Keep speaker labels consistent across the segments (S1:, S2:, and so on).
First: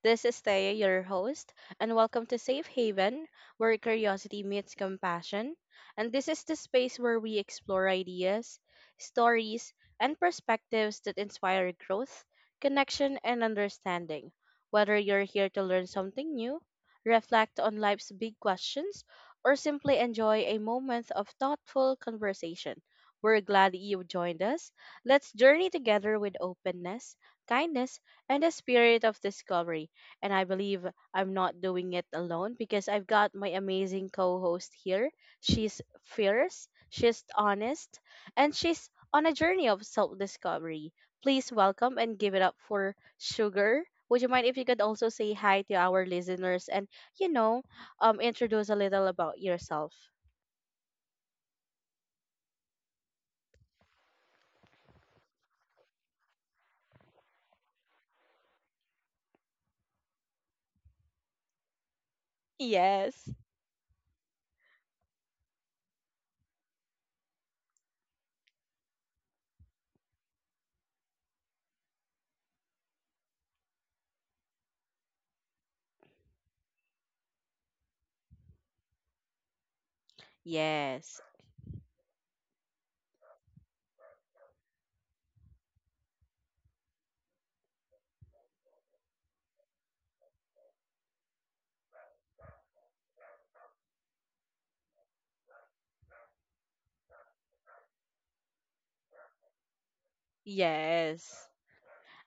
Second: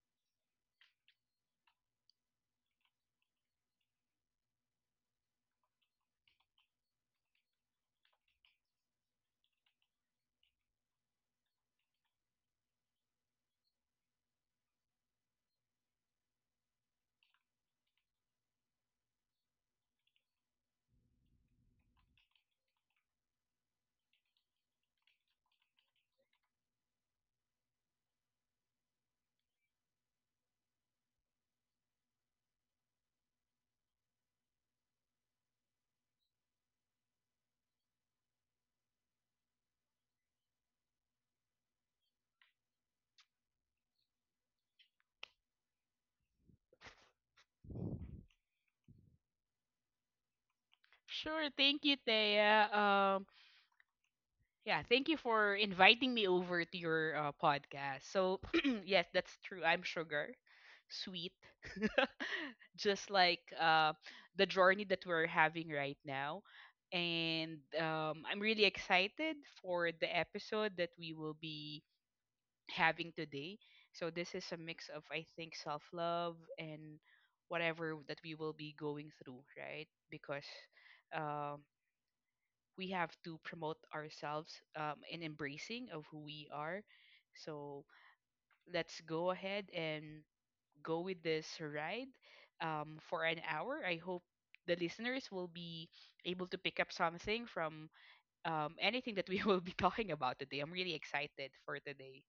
S1: This is Thea, your host, and welcome to Safe Haven, where curiosity meets compassion. And this is the space where we explore ideas, stories, and perspectives that inspire growth, connection, and understanding. Whether you're here to learn something new, reflect on life's big questions, or simply enjoy a moment of thoughtful conversation, we're glad you've joined us. Let's journey together with openness, kindness, and a spirit of discovery. And I believe I'm not doing it alone because I've got my amazing co host here. She's fierce, she's honest, and she's on a journey of self discovery. Please welcome and give it up for Sugar. Would you mind if you could also say hi to our listeners and, you know, introduce a little about yourself?
S2: Sure. Thank you, Thea. Yeah, thank you for inviting me over to your podcast. So, yes, that's true. I'm Sugar, sweet, just
S1: Yes.
S2: like the journey that we're having right now. And I'm really excited for the episode that we will be having today. So, this is a mix of, I think, self love and whatever that we will be going through, right? Because.
S1: Yes,
S2: Um we have to promote ourselves and embracing of who we are. So let's go ahead and go with this ride for an hour. I hope the listeners will be able to pick up something from anything that we will be talking about today. I'm really
S1: yes.
S2: excited for today.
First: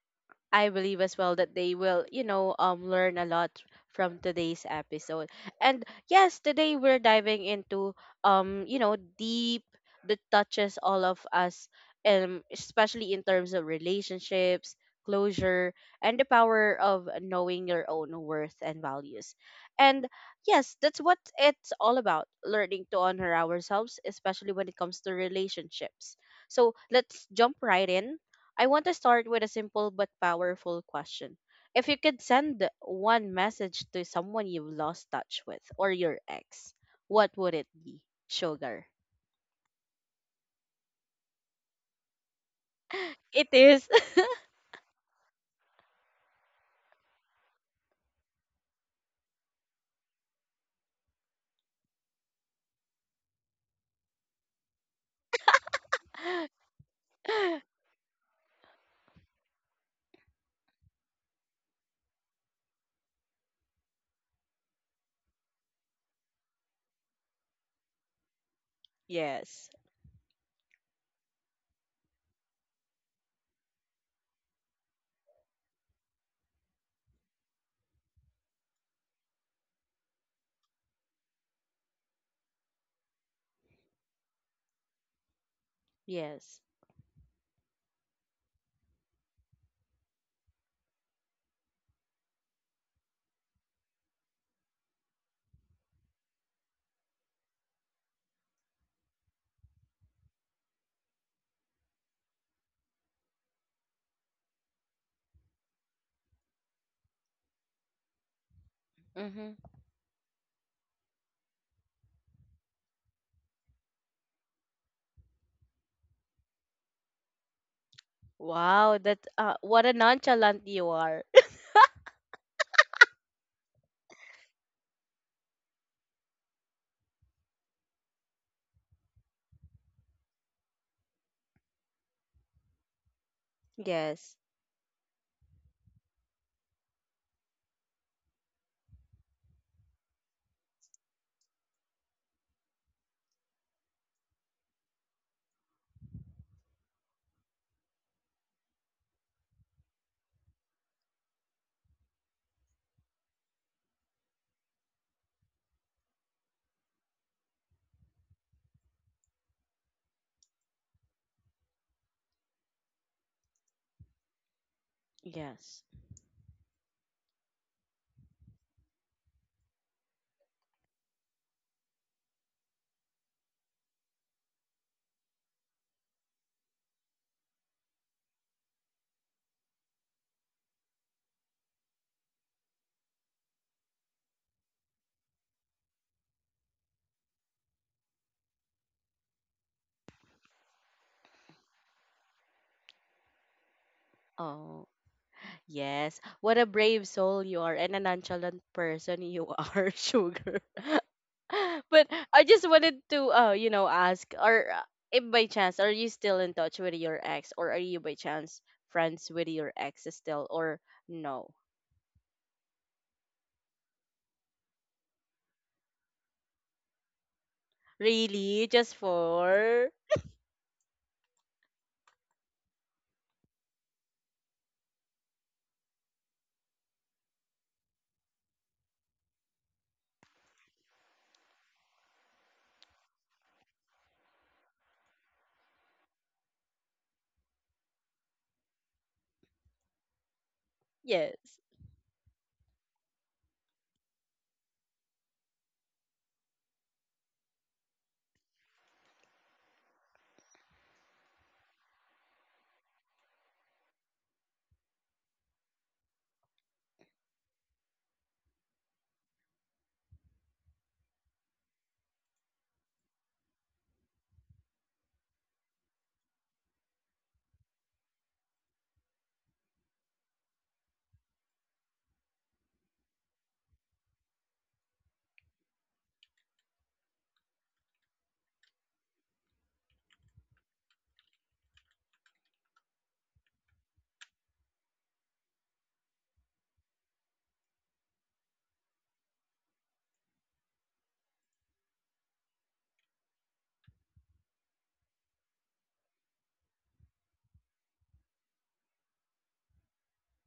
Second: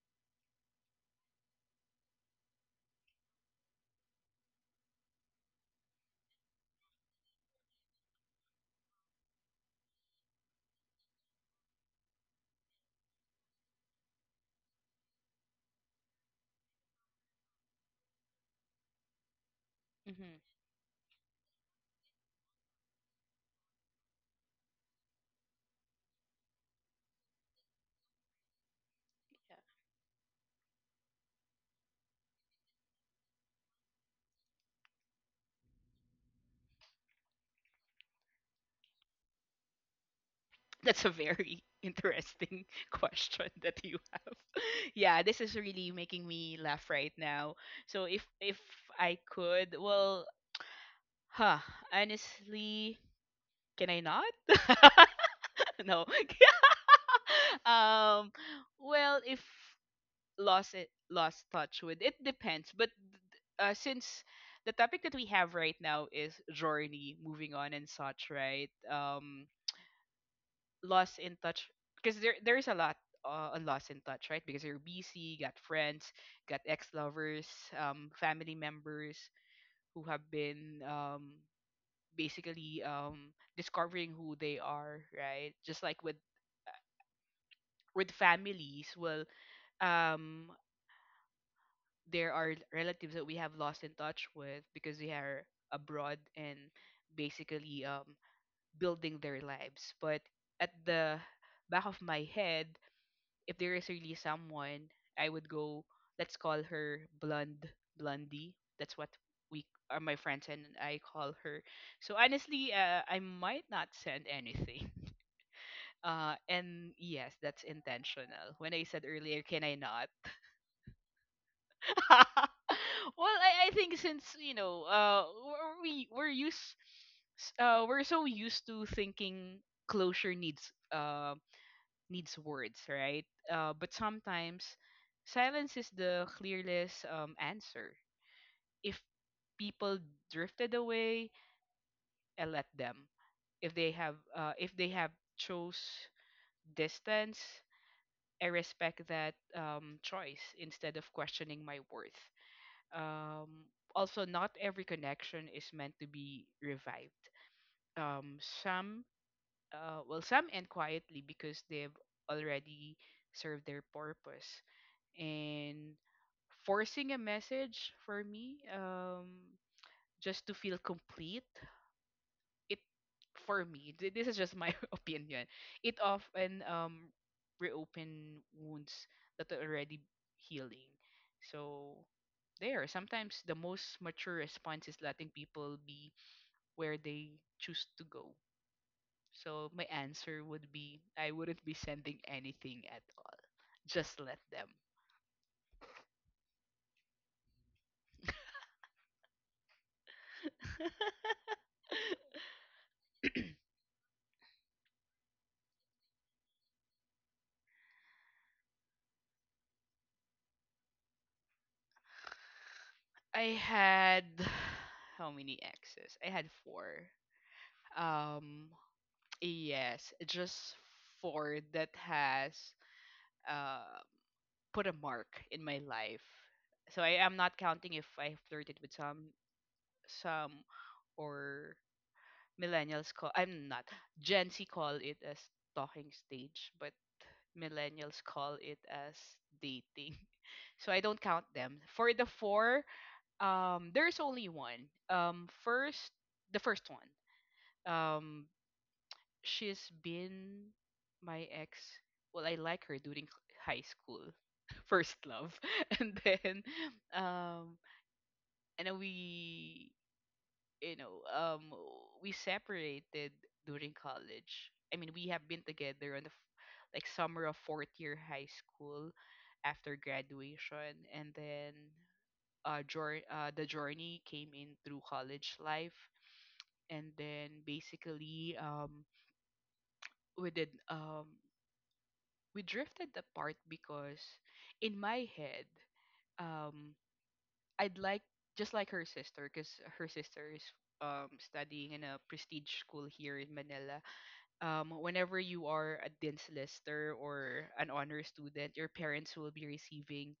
S1: I believe as well that they will, learn a lot from today's episode. And yes, today we're diving into, deep that touches all of us, especially in terms of relationships, closure, and the power of knowing your own worth and values. And
S2: hmm
S1: yes, that's what it's all about: learning to honor ourselves, especially when it comes to relationships. So let's jump right in. I want to start with a
S2: Yeah.
S1: simple but powerful question. If you could send one message to someone you've lost touch with or your ex, what would it be? Sugar.
S2: That's a very interesting question
S1: It
S2: that
S1: is.
S2: you have. Yeah, this is really making me laugh right now. So if I could, well, Huh, honestly, can I not? No. um, well, if lost it, lost touch with it depends. But since the topic that we have right now is journey, moving on and such, right?
S1: Yes.
S2: Lost in touch because there is a lot on lost in touch, right? Because you're busy, got friends, got ex lovers, family members who have been basically discovering who they are, right? Just like with
S1: Yes.
S2: families, well, um, there are relatives that we have lost in touch with because they are abroad and basically building their lives. But at the back of my head, if there is really someone, I would go, let's call her Blonde Blondie. That's what
S1: Mm-hmm.
S2: we are my friends and I call her. So honestly, I might not send anything. And yes, that's intentional. When I
S1: Wow,
S2: said
S1: that
S2: earlier, can I
S1: what a
S2: not?
S1: nonchalant you are.
S2: Well, I think since you know, we're used, we're so used to thinking closure needs needs words, right? But
S1: Yes.
S2: sometimes silence is the clearless answer. If people drifted away, I let them. If they have chose distance, I respect that choice instead of questioning my worth. Um, also, not every connection is meant to be revived. Um, some, well, some end quietly because they've already served their purpose.
S1: Yes.
S2: And forcing a message for me, just to feel complete it for me this is just my opinion. It often reopen wounds that are already healing. So there sometimes the most mature response is letting people be where they choose to go. So my answer would be I wouldn't be sending anything at all. Just let them.
S1: Oh, yes. What a brave soul you are and a nonchalant person you are, Sugar. But I just wanted to ask or, if by chance are you still in touch with your ex or are you by chance friends with your ex still or no?
S2: I had how many exes I had 4.
S1: Really?
S2: um
S1: Just for
S2: yes, just 4 that has uh, put a mark in my life. So I am not counting if I flirted with some or millennials call, I'm not, Gen Z call it as talking stage, but millennials call it as dating. So I don't count
S1: yes.
S2: them. For the 4, there's only one. First, the first one. She's been my ex. Well, I like her during high school, first love, and then um, and then we, you know, we separated during college. I mean, we have been together on the like summer of fourth year high school after graduation, and then the journey came in through college life, and then basically we did um we drifted apart because in my head um I'd like just like her sister because her sister is studying in a prestige school here in Manila. Whenever you are a dean's lister or an honor student your parents will be receiving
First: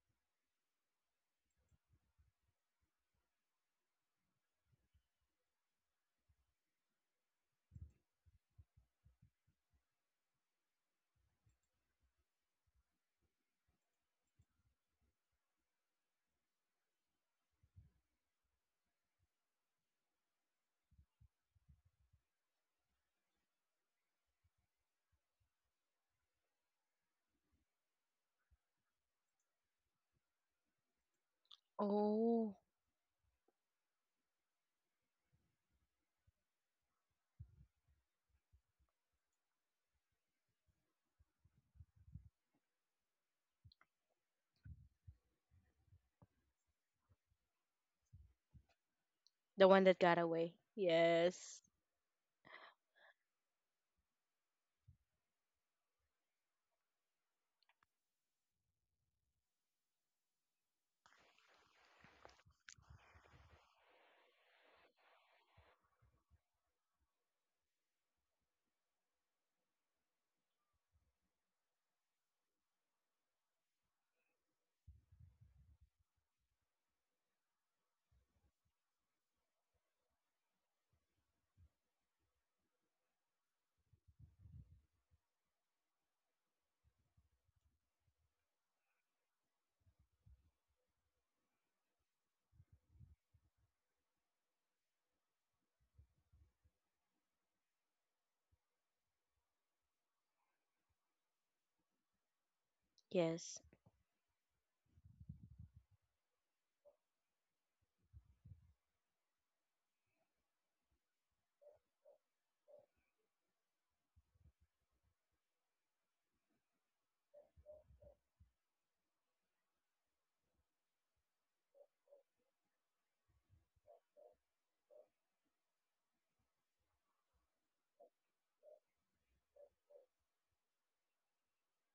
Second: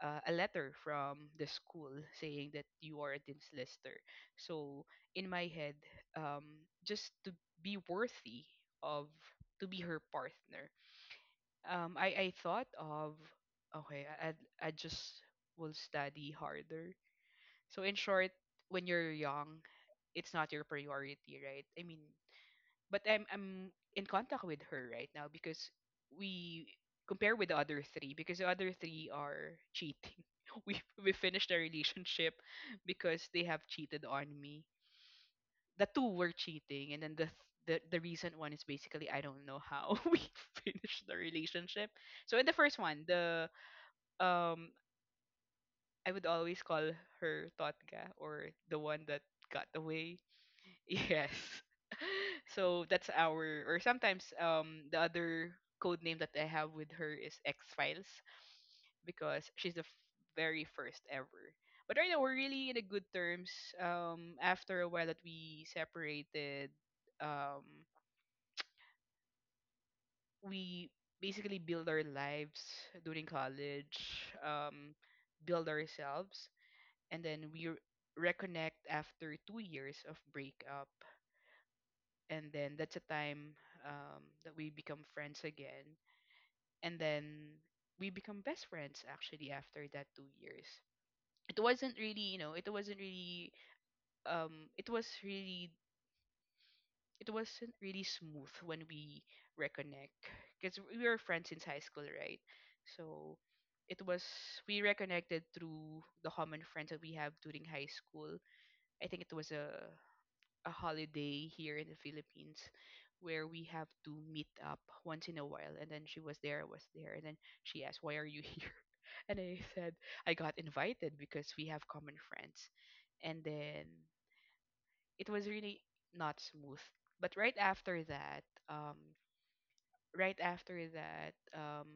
S2: a letter from the school saying that you are a dean's lister. So in my head, um just to be worthy of to be her partner, I thought of, okay, I just will study harder. So in short, when you're young, it's not your priority, right? I mean, but I'm in contact with her right now because we compare with the other three because the other three are cheating. We finished our relationship
S1: Oh,
S2: because they have cheated on me. The two were cheating, and then the the recent one is basically I don't know how we finished the relationship. So in the first one, the um I would always call her Totga or the one that
S1: the
S2: got
S1: one that got
S2: away.
S1: away.
S2: Yes.
S1: Yes.
S2: So that's our, or sometimes the other code name that I have with her is X Files because she's the very first ever. But right now we're really in a good terms. After a while that we separated, um, we basically build our lives during college, build ourselves, and then we reconnect after 2 years of breakup. And then that's a time that we become friends again. And then we become best friends actually after that 2 years. It wasn't really, you know, it wasn't really, um, it was really it wasn't really smooth when we reconnect because we were friends since high school, right? So
S1: Yes.
S2: it was we reconnected through the common friends that we have during high school. I think it was a holiday here in the Philippines where we have to meet up once in a while and then she was there, I was there, and then she asked, "Why are you here?" And I said, I got invited because we have common friends. And then it was really not smooth. But right after that, um, right after that, um,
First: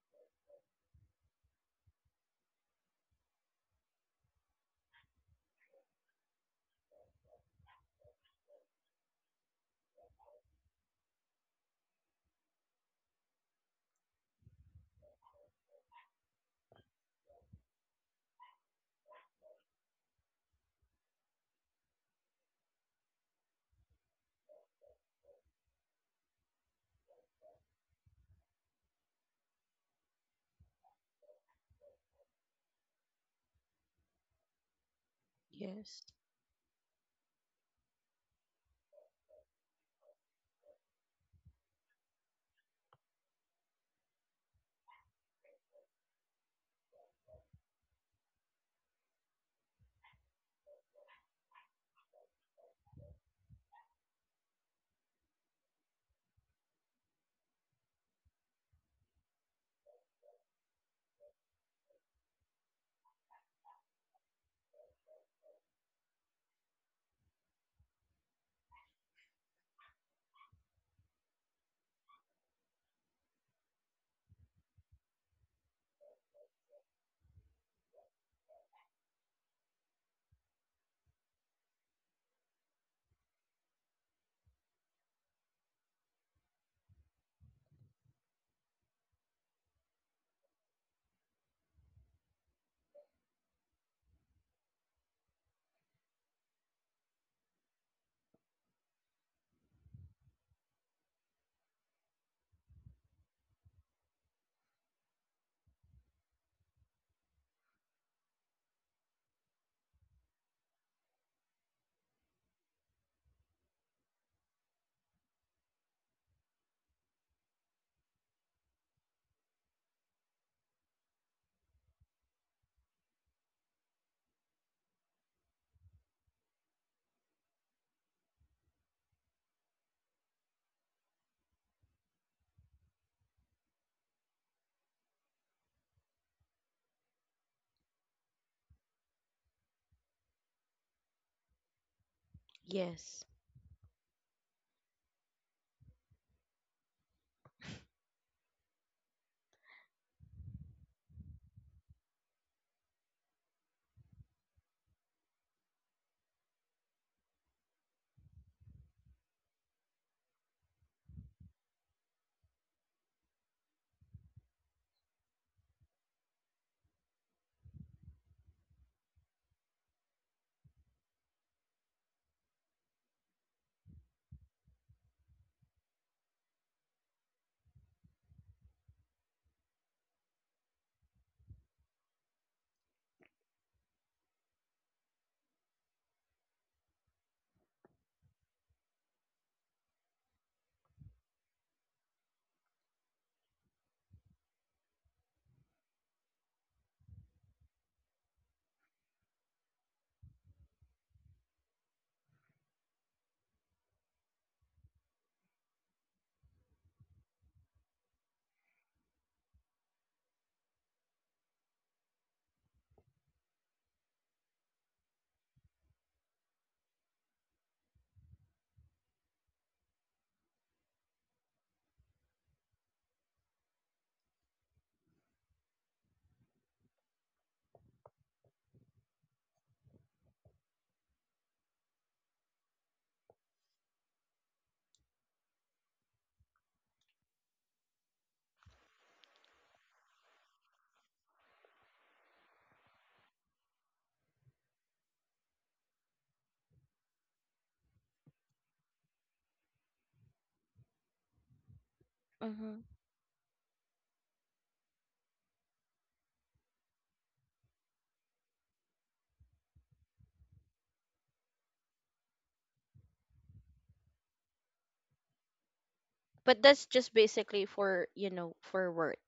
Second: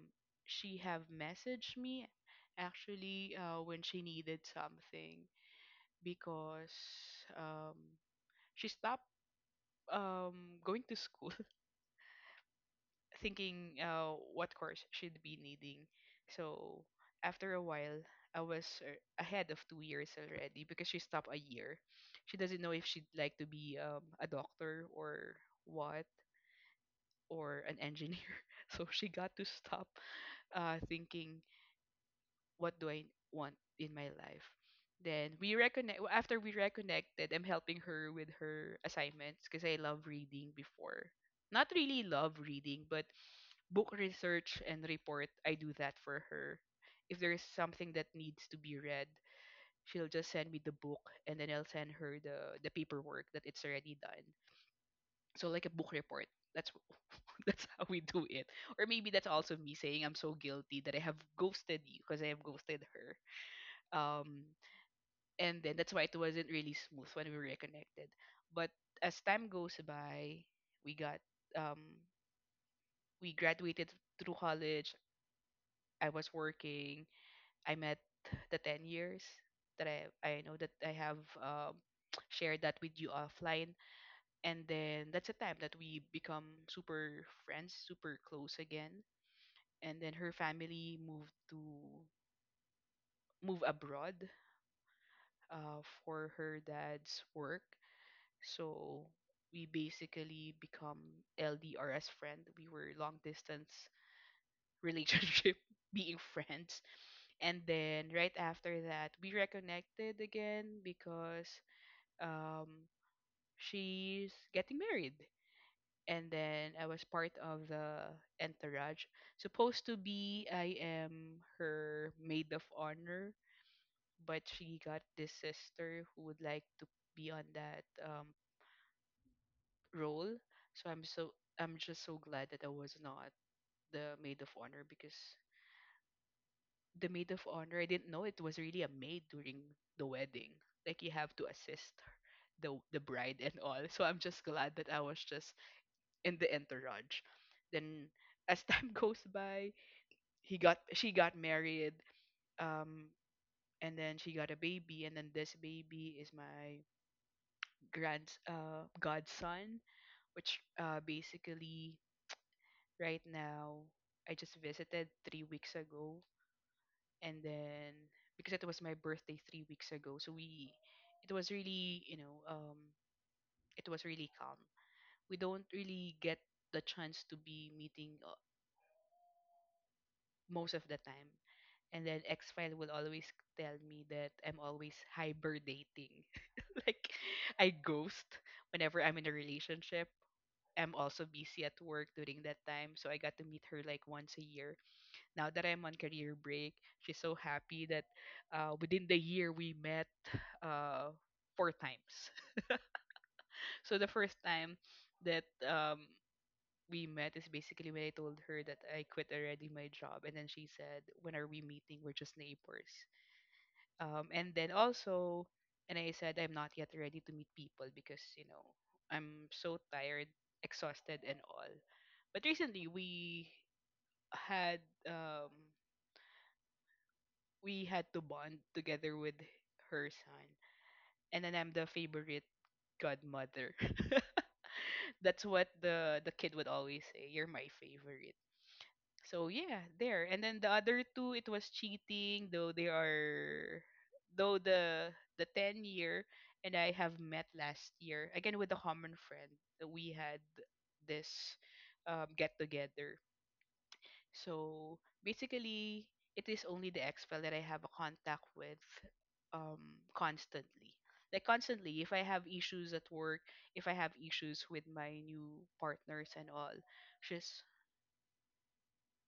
S2: she have messaged me actually when she needed something because um, she stopped going to school thinking what course she'd be needing. So after a while, I was ahead of 2 years already because she stopped a year. She doesn't know if she'd like to be a doctor or what or an engineer. So she got to stop thinking, what do I want in my life? Then we reconnect.
S1: Yes.
S2: Well, after we reconnected, I'm helping her with her assignments because I love reading before. Not really love reading, but book research and report. I do that for her. If there is something that needs to be read, she'll just send me the book, and then I'll send her the paperwork that it's already done. So like a book report. That's that's how we do it. Or maybe that's also me saying I'm so guilty that I have ghosted you because I have ghosted her. Um, and then that's why it wasn't really smooth when we reconnected. But as time goes by, we got um, we graduated through college. I was working. I met the 10 years that I know that I have shared that with you offline, and then that's a time that we become super friends, super close again. And then her family move abroad for her dad's work. So we basically become LDR as friend. We were long distance relationship, being friends. And then right after that, we reconnected again because um, she's getting married. And then I was part of the entourage. Supposed to be, I am her maid of honor but she got this sister who would like to be on that role. So I'm just so glad that I was not the maid of honor because the maid of honor I didn't know it was really a maid during the wedding. Like you have to assist the
S1: Yes.
S2: bride and all. So I'm just glad that I was just in the entourage. Then as time goes by, he got she got married. Um, and then she got a baby and then this baby is my grand godson, which basically right now I just visited 3 weeks ago, and then because it was my birthday 3 weeks ago, so we it was really you know it was really calm. We don't really get the chance to be meeting most of the time. And then X File will always tell me that I'm always hybernating. Like I ghost whenever I'm in a relationship. Am also busy at work during that time. So I got to meet her like once a year. Now that I'm on career break, she's so happy that within the year we met uh, 4 times. So the first time that we met is basically when I told her that I quit already my job. And then she said, "When are we meeting?" We're just neighbors. And then also and I said I'm not yet ready to meet people, because I'm so tired, exhausted and all. But recently had um, we had to bond together with her son, and then I'm the favorite godmother. That's what the kid would always say: you're my favorite. So yeah, there. And then the other two, it was cheating, though the 10 year, and I have met last year again with a common friend that we had this get
S1: Mm-hmm.
S2: together. So basically, it is only the exfil that I have a contact with, um, constantly. Like constantly, if I have issues at work, if I have issues with my new partners and
S1: But
S2: all,
S1: that's just
S2: she's
S1: basically for work.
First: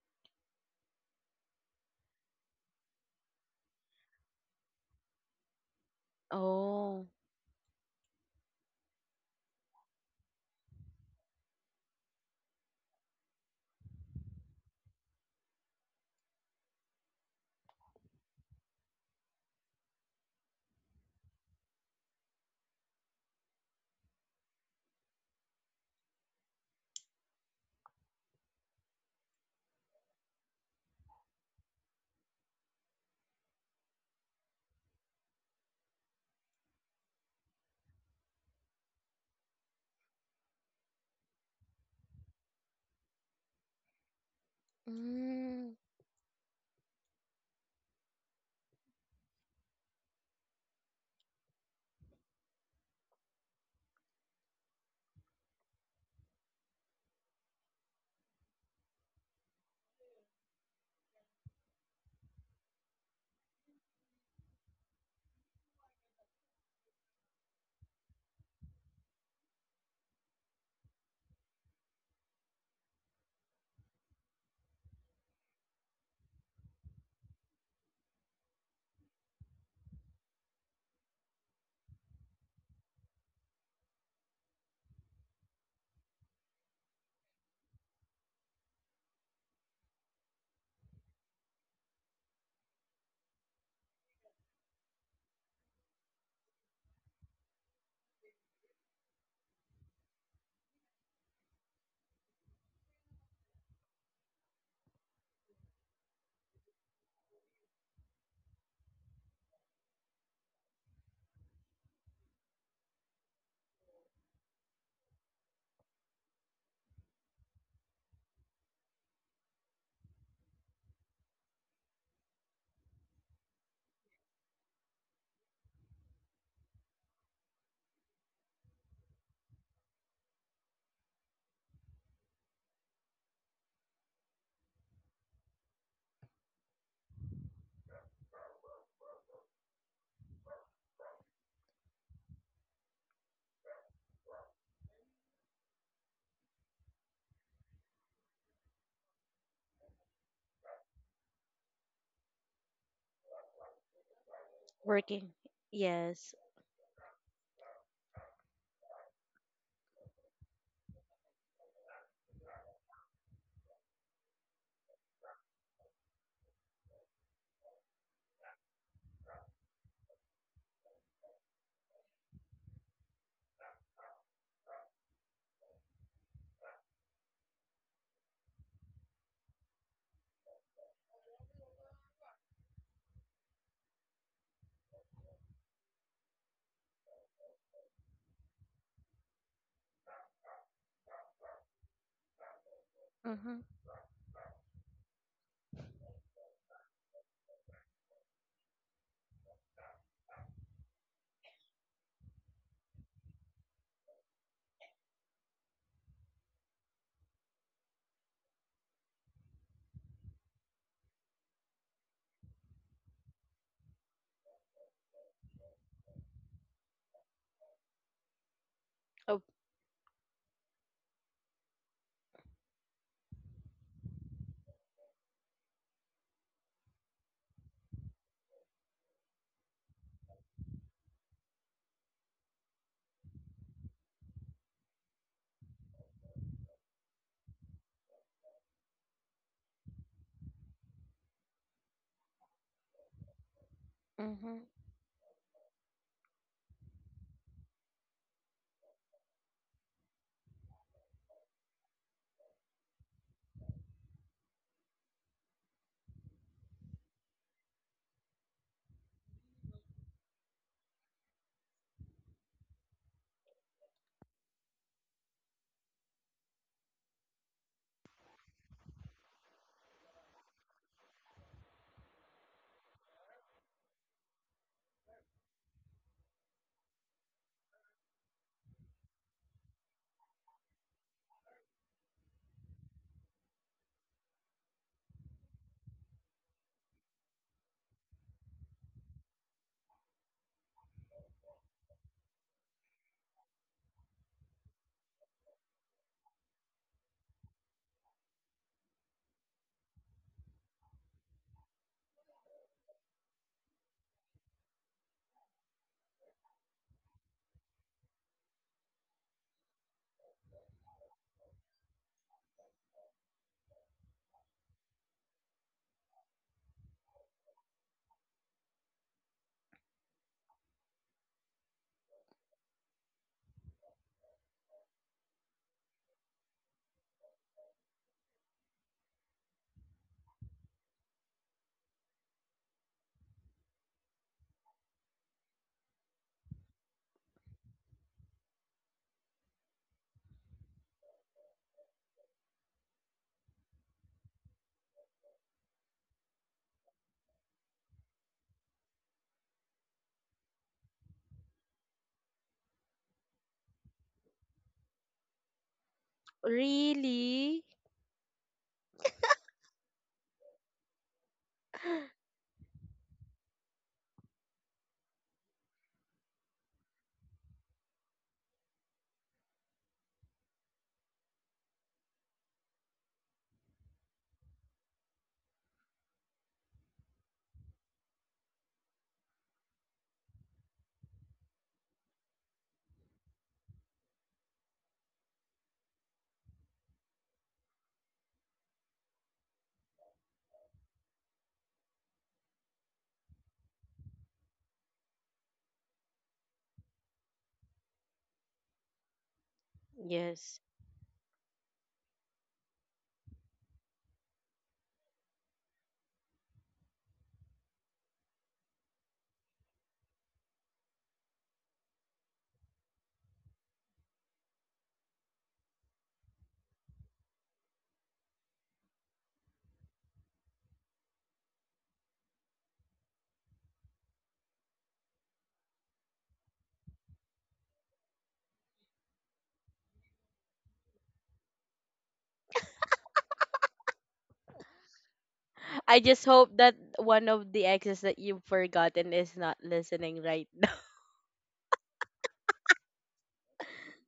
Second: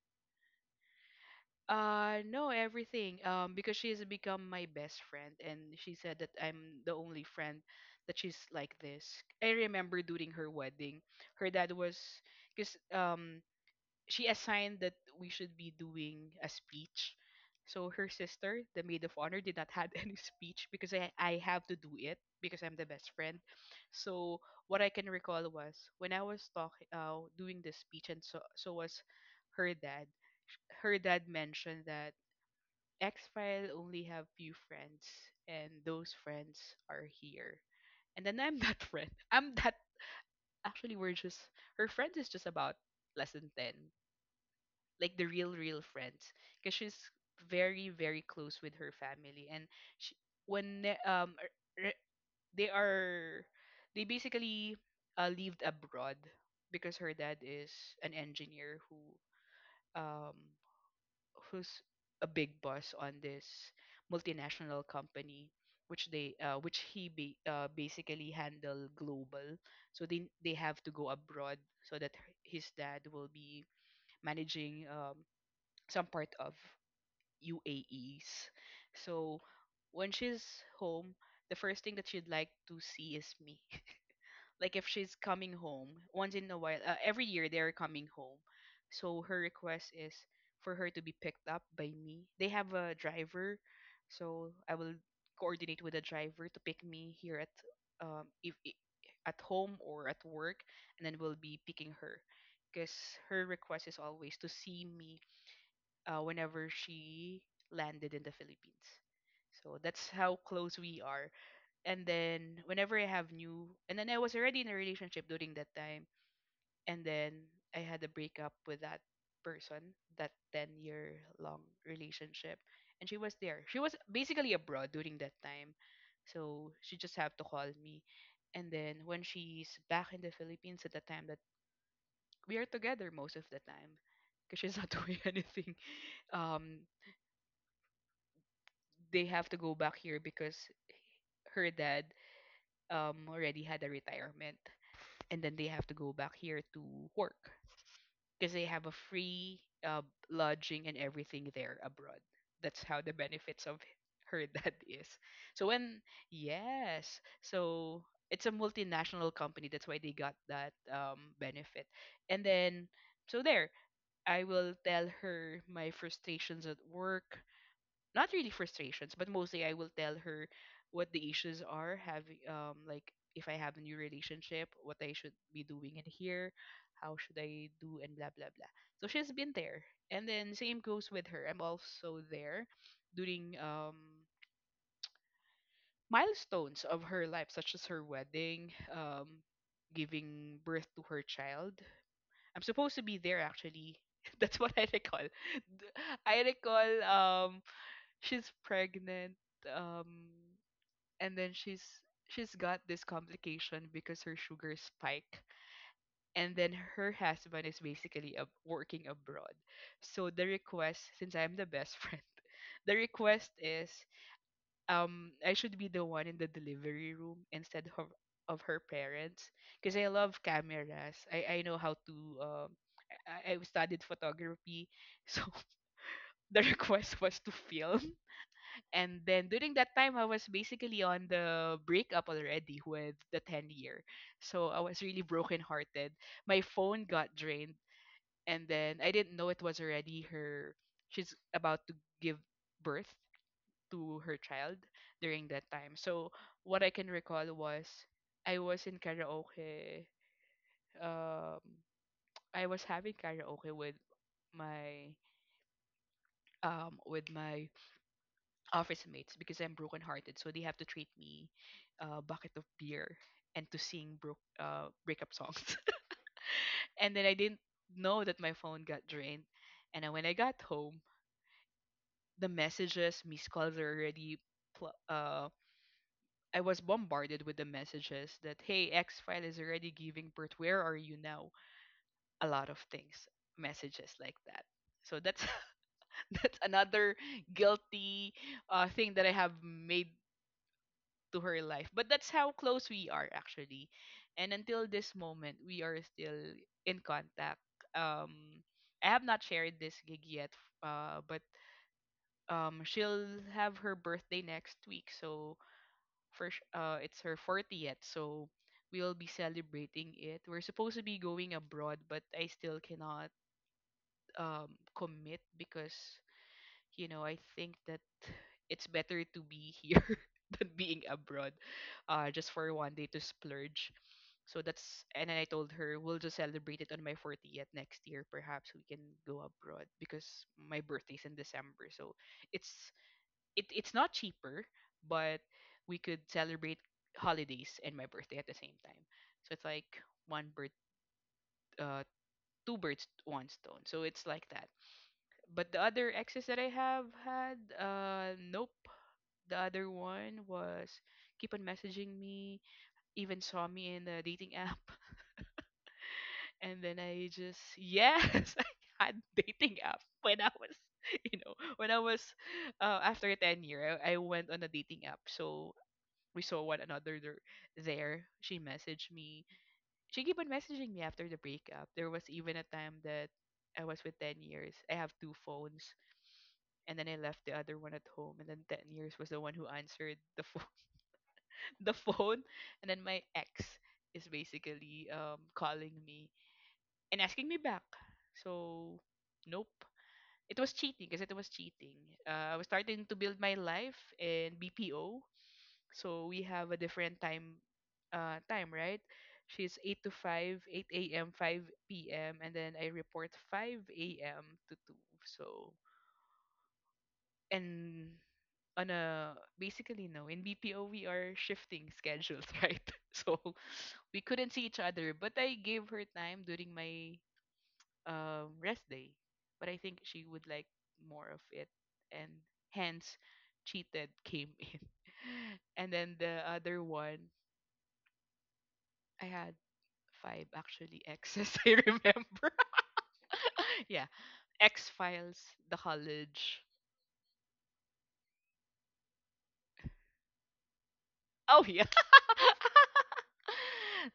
S2: No, everything. Because she has become my best friend, and she said that I'm the
S1: Oh.
S2: only friend that she's like this. I remember during her wedding, her dad was, because she assigned that we should be doing a speech. So her sister, the maid of honor, did not have any speech, because I have to do it because I'm the best friend. So what I can recall was when I was talking, doing the speech, and so was her dad. Her dad mentioned that X File only have few friends, and those friends are here. And then I'm that friend. I'm that Actually, we're just her friends is just about less than ten, like the real
S1: Mm.
S2: real friends, because she's very close with her family. And she, when they- re- they are they basically lived abroad because her dad is an engineer who um who's a big boss on this multinational company, which they which he ba- basically handle global. So they have to go abroad so that his dad will be managing some part of UAEs. So when she's home, the first thing that she'd like to see is me. Like if she's coming home once in a while, every year they're coming home. So her request is for her to be picked up by me. They have a driver, so I will coordinate with the driver to pick me here at if I- at home or at work, and then we'll be picking her, because her request is always to see me, whenever she landed in the Philippines. So that's how close we are. And then whenever I have new, and then I was already in a relationship during that time, and then I had a breakup with that person, that 10-year long relationship. And she was there. She was basically abroad during that time, so she just have to call me. And then when she's back in the Philippines, at the time that we are together most of the time, because she's not doing anything, um, they have to go back here because her dad already had a retirement, and then they have to go back here to work because they have a free uh, lodging and everything there abroad. That's how the benefits of her dad is.
S1: Working.
S2: So when
S1: Yes.
S2: Yes, so it's a multinational company, that's why they got that benefit. And then, so there, I will tell her my frustrations at work, not really frustrations, but mostly I will tell her what the issues are. Have Like if I have a new relationship, what I should be doing in here, how should I do, and blah blah blah. So she's been there, and then same goes with her. I'm also there during milestones of her life, such as her wedding, giving birth to her child. I'm supposed to be there
S1: Mm-hmm.
S2: actually. That's what I recall. I recall um she's pregnant um and then she's got this complication because her sugar spike. And then her husband is basically working abroad, so the request, since I'm the best friend, the request is I should be the one in the delivery room, instead of her
S1: Oh.
S2: parents, because I love cameras. I know how to I studied photography. So the request was to film. And then during that time, I was basically on the breakup already with the 10 year. So I was really brokenhearted. My phone got drained. And then I didn't know it was already her. She's about to give birth to her
S1: Mm-hmm.
S2: child during that time. So what I can recall was I was in karaoke. Um, I was having karaoke with my my office mates, because I'm brokenhearted, so they have to treat me a bucket of beer and to sing breakup songs. And then I didn't know that my phone got drained. And then when I got home, the messages, missed calls are already. Pl- uh, I was bombarded with the messages that, hey, X file is already giving birth. Where are you now? A lot of things, messages like that. So that's that's another guilty, thing that I have made to her life. But that's how close we are actually. And until this moment, we are still in contact. Um, I have not shared this gig yet, but she'll have her birthday next week. So first, it's her 40th. So we'll be celebrating it. We're supposed to be going abroad, but I still cannot um commit, because you know, I think that it's better to be here than being abroad, just for one day to splurge. So that's and then I told her we'll just celebrate it on my 40th next year. Perhaps we can go abroad because my birthday's in December, so it's it's not cheaper, but we could celebrate holidays and my birthday at the same time. So it's like one bird, uh, two birds, one stone. So it's like that. But the other exes that I have had, nope, the other one was keep on messaging me, even saw me in the dating app. And then I just,
S1: Really?
S2: yes, I had dating app when I was, you know, when I was, after 10 year, I went on a dating app. So we saw one another there. She messaged me. She keep on messaging me after the breakup. There was even a time that I was with 10 years. I have two phones, and then I left the other one at home. And then 10 years was the one who answered the phone the phone and then my ex is basically calling me and asking me back. So nope, it was cheating. I was starting to build my life in BPO, so we have a different time, right? She's 8 to 5
S1: Yes.
S2: 8 a.m., 5 p.m., and then I report 5 a.m. to 2. So, and, on a basically no, in BPO we are shifting schedules, right? So we couldn't see each other, but I gave her time during my rest day. But I think she would like more of it, and hence cheated came in. And then the other one, I had five actually exes. I remember. Yeah, X Files, the
S1: I just
S2: college.
S1: hope that one of the exes that you've forgotten is not listening right now.
S2: Oh yeah.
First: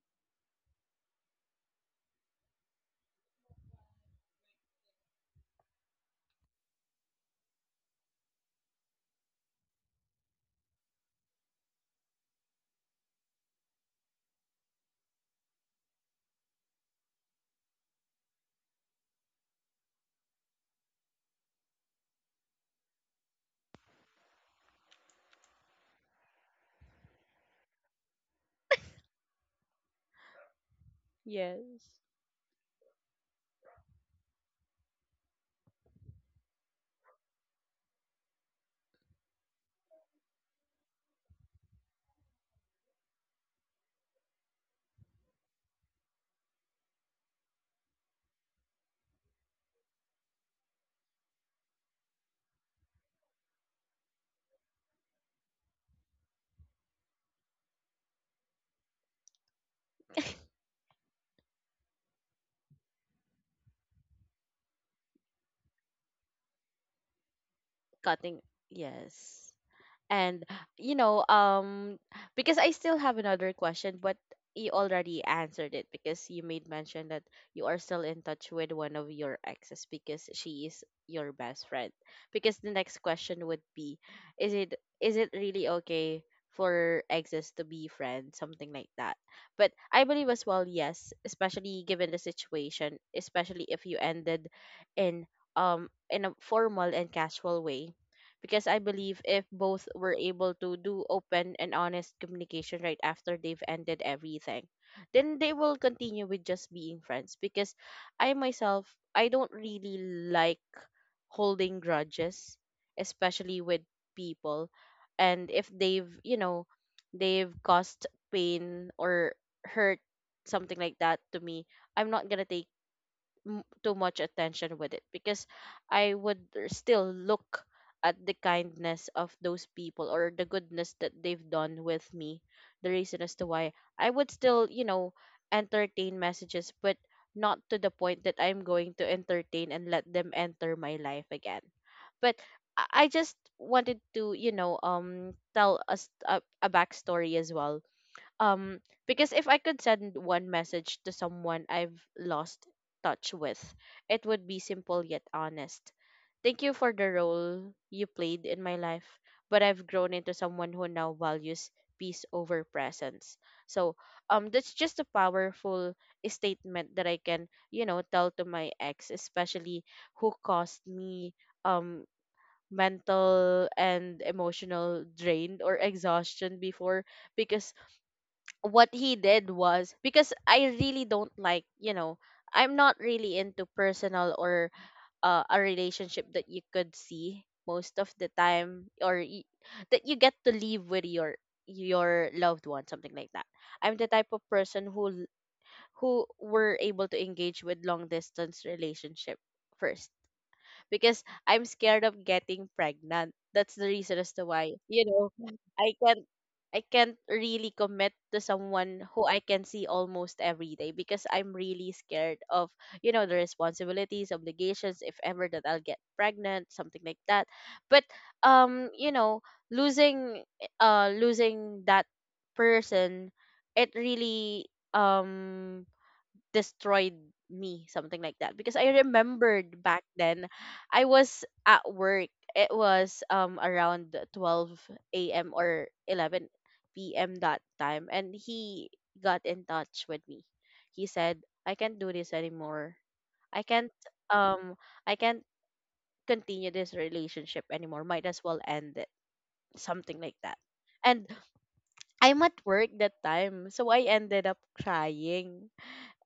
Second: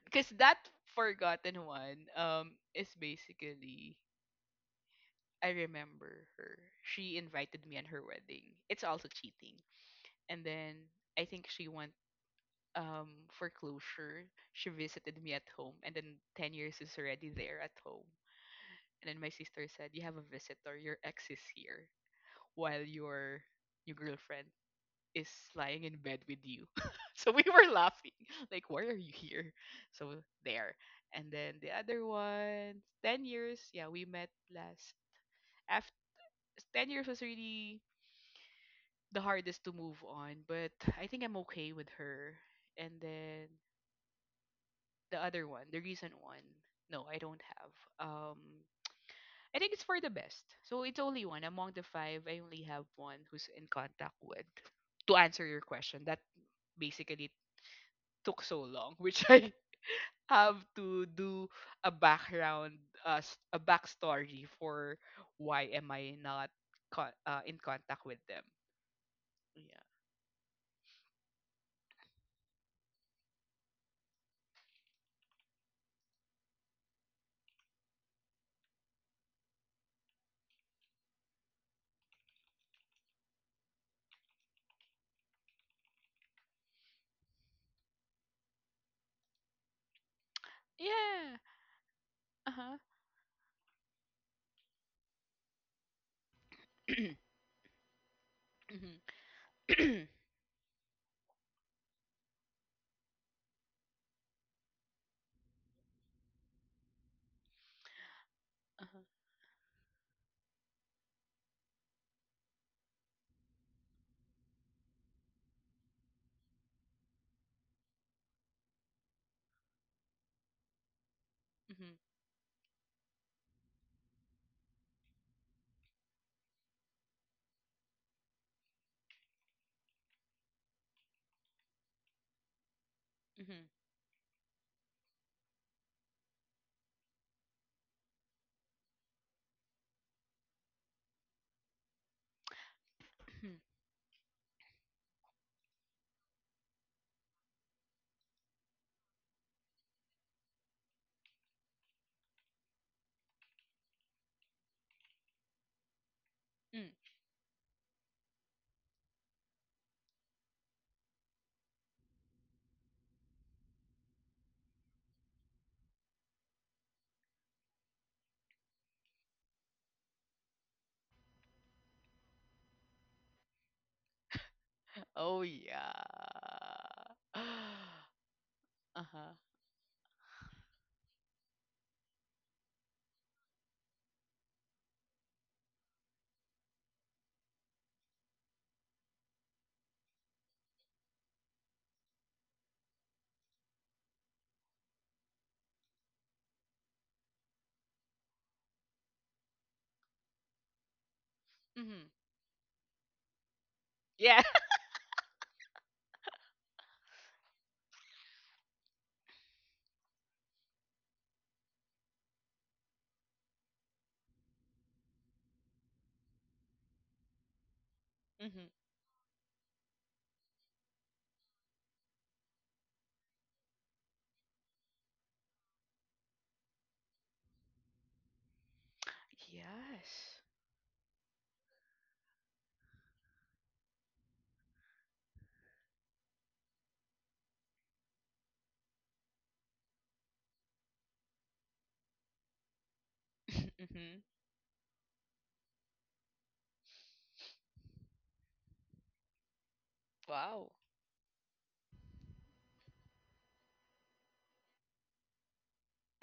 S2: Because that forgotten one is basically, I remember her. She invited me on her wedding. It's also cheating. And then I think she went for closure. She visited me at home, and then 10 years is already there at home. And then my sister said, "You have a visitor. Your ex is here while your girlfriend is lying in bed with you." So we were laughing. Like, why are you here? So there. And then the
S1: Yes.
S2: other one, 10 years. Yeah, we met last. After 10 years was really the hardest to move on, but I think I'm okay with her. And then the other one, the recent one, no, I don't have. Um, I think it's for the best. So it's only one among the five. I only have one who's in contact with. To answer your question, that basically took so long, which I have to do a background, a backstory for why am I not in contact with
S1: Cutting.
S2: them.
S1: Yes.
S2: Yeah.
S1: And, you know, um, because I still have another question, but you already answered it because you made mention that you are still in touch with one of your exes because she is your best friend. Because the next question would be, is it is it really okay for exes to be friends, something like that? But I believe as well, yes,
S2: Yeah.
S1: especially given the
S2: Uh huh.
S1: situation, especially if you ended in in a formal and casual way, because I
S2: Mhm.
S1: believe if both were able to do open and honest communication right after they've ended everything, then they will continue with just being friends. Because I myself,
S2: Uh-huh.
S1: I don't really like holding grudges, especially with people. And if they've caused pain or hurt, something like that, to me,
S2: Mhm.
S1: I'm not gonna take too much attention with it, because I would still, look at the kindness of those people or the goodness that they've done with me. The reason as to
S2: Mhm.
S1: why I would still entertain messages, but not to the point that I'm going to entertain and let them enter my life again. But I just
S2: Mhm.
S1: wanted to, tell us a backstory as well. Um because if I could send one message to someone I've lost touch with, it would be simple yet honest: thank you
S2: Mm.
S1: for the role you played in my life, but I've grown into someone who now values peace over presence. So that's just a powerful statement that I can, tell to my ex, especially who caused me um mental and emotional
S2: Oh
S1: drain or exhaustion before.
S2: yeah.
S1: Because what he
S2: Uh-huh.
S1: did was, because I really don't like, I'm not really into personal or a relationship that you could see most of the time, that you get to live with your loved one, something like that. I'm the type of person who were able to engage with long distance relationship first, because I'm scared
S2: Mm-hmm.
S1: of getting pregnant. That's the reason as
S2: Yeah.
S1: to why, I can't I can't really commit to someone who I can see almost every day, because I'm really scared of, the responsibilities, obligations, if ever that I'll get pregnant, something like that. But
S2: Mm-hmm.
S1: um, you know, losing losing that person, it really destroyed me, something like that, because I remembered back
S2: Yes.
S1: then, I was at work. It was around 12 a.m or 11 p.m that time, and he got in touch with me. He said, I can't do this anymore. i can't
S2: Mm-hmm.
S1: um I can't continue this relationship anymore. Might as well end it, something like that.
S2: Wow.
S1: And I'm at work that time, so I ended up crying.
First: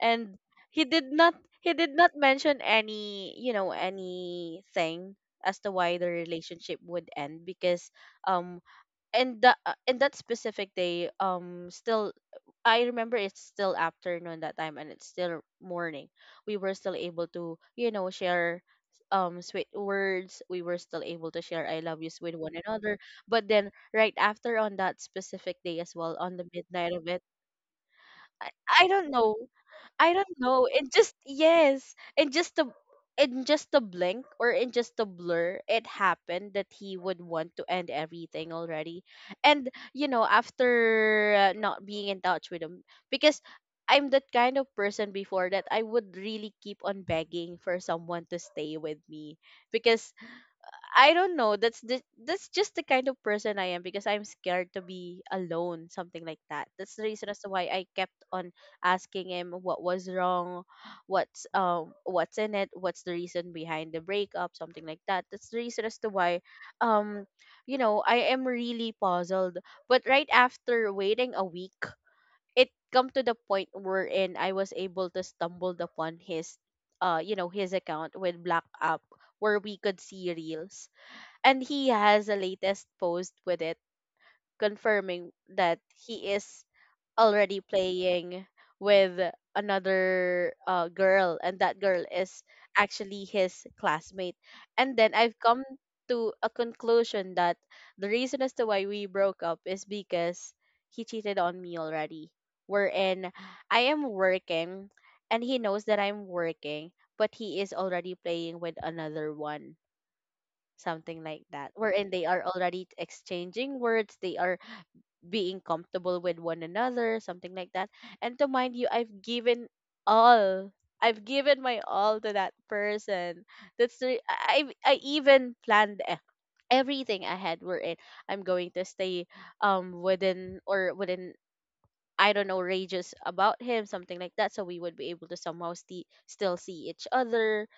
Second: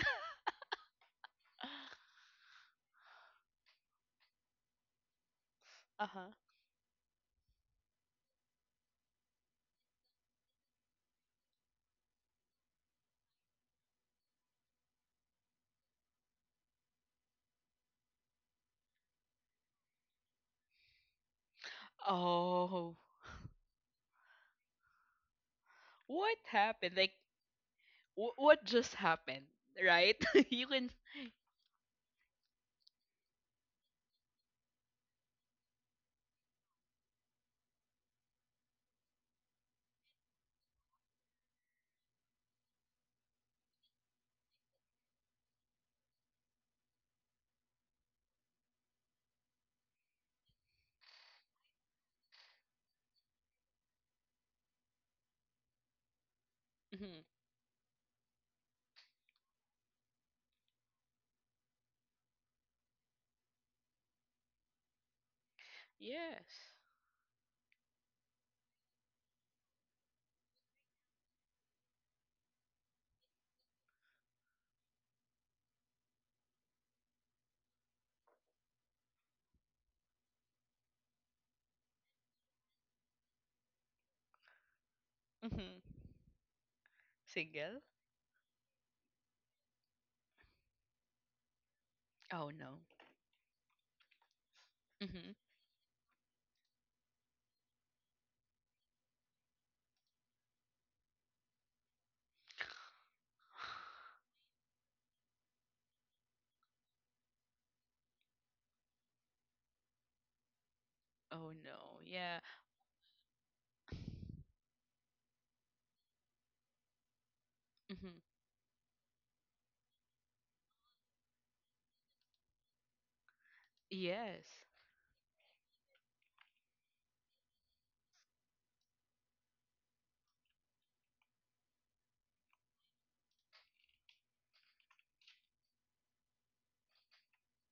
S1: And he did not he did not mention anything as to why the
S2: Uh-huh.
S1: relationship would end. Because um in the in that specific day, still I remember, it's still afternoon that time, and it's still morning. We were still able to share sweet words. We were still able to share I love yous with one
S2: Oh.
S1: another. But then right after, on that specific day as well, on
S2: What
S1: the midnight
S2: happened?
S1: of
S2: Like
S1: it, I,
S2: what
S1: I
S2: just
S1: don't know.
S2: happened,
S1: I
S2: right?
S1: don't know.
S2: You
S1: It
S2: can.
S1: just, yes, in just a in just a blink or in just a blur, it happened that he would want to end everything already. And, after not being in touch with him, because I'm that kind of person before, that I would really keep on begging for someone to stay with me, because I don't know. That's just the kind of person I am, because I'm scared to be alone, something like that. That's the
S2: Hmm.
S1: reason as to why I kept on asking him what was wrong, what's in it, what's the reason behind the breakup, something like that. That's the reason as to why,
S2: Yes.
S1: um I am really puzzled. But right after waiting a week, it come to the point wherein I was able to stumbled upon his, his account with Black App, where we could see reels, and he has a latest post with it confirming that
S2: Hmm.
S1: he is already
S2: Single?
S1: playing with another, girl, and that girl is
S2: Oh no.
S1: actually his classmate. And then I've
S2: Hmm.
S1: come to a conclusion that the reason as to why we broke up is because he cheated on me already, wherein I am working, and he knows that I'm working, but he is already playing with another one, something like
S2: Oh
S1: that,
S2: no.
S1: wherein they are
S2: Yeah.
S1: already exchanging words, they are being comfortable with one another, something like that.
S2: Hmm.
S1: And to mind you, all I've given my all to that person. that's the i
S2: Yes.
S1: i I even planned everything ahead, wherein I'm going to stay within or within, I don't know, rages about him, something like that. So we would be able to somehow still see each other.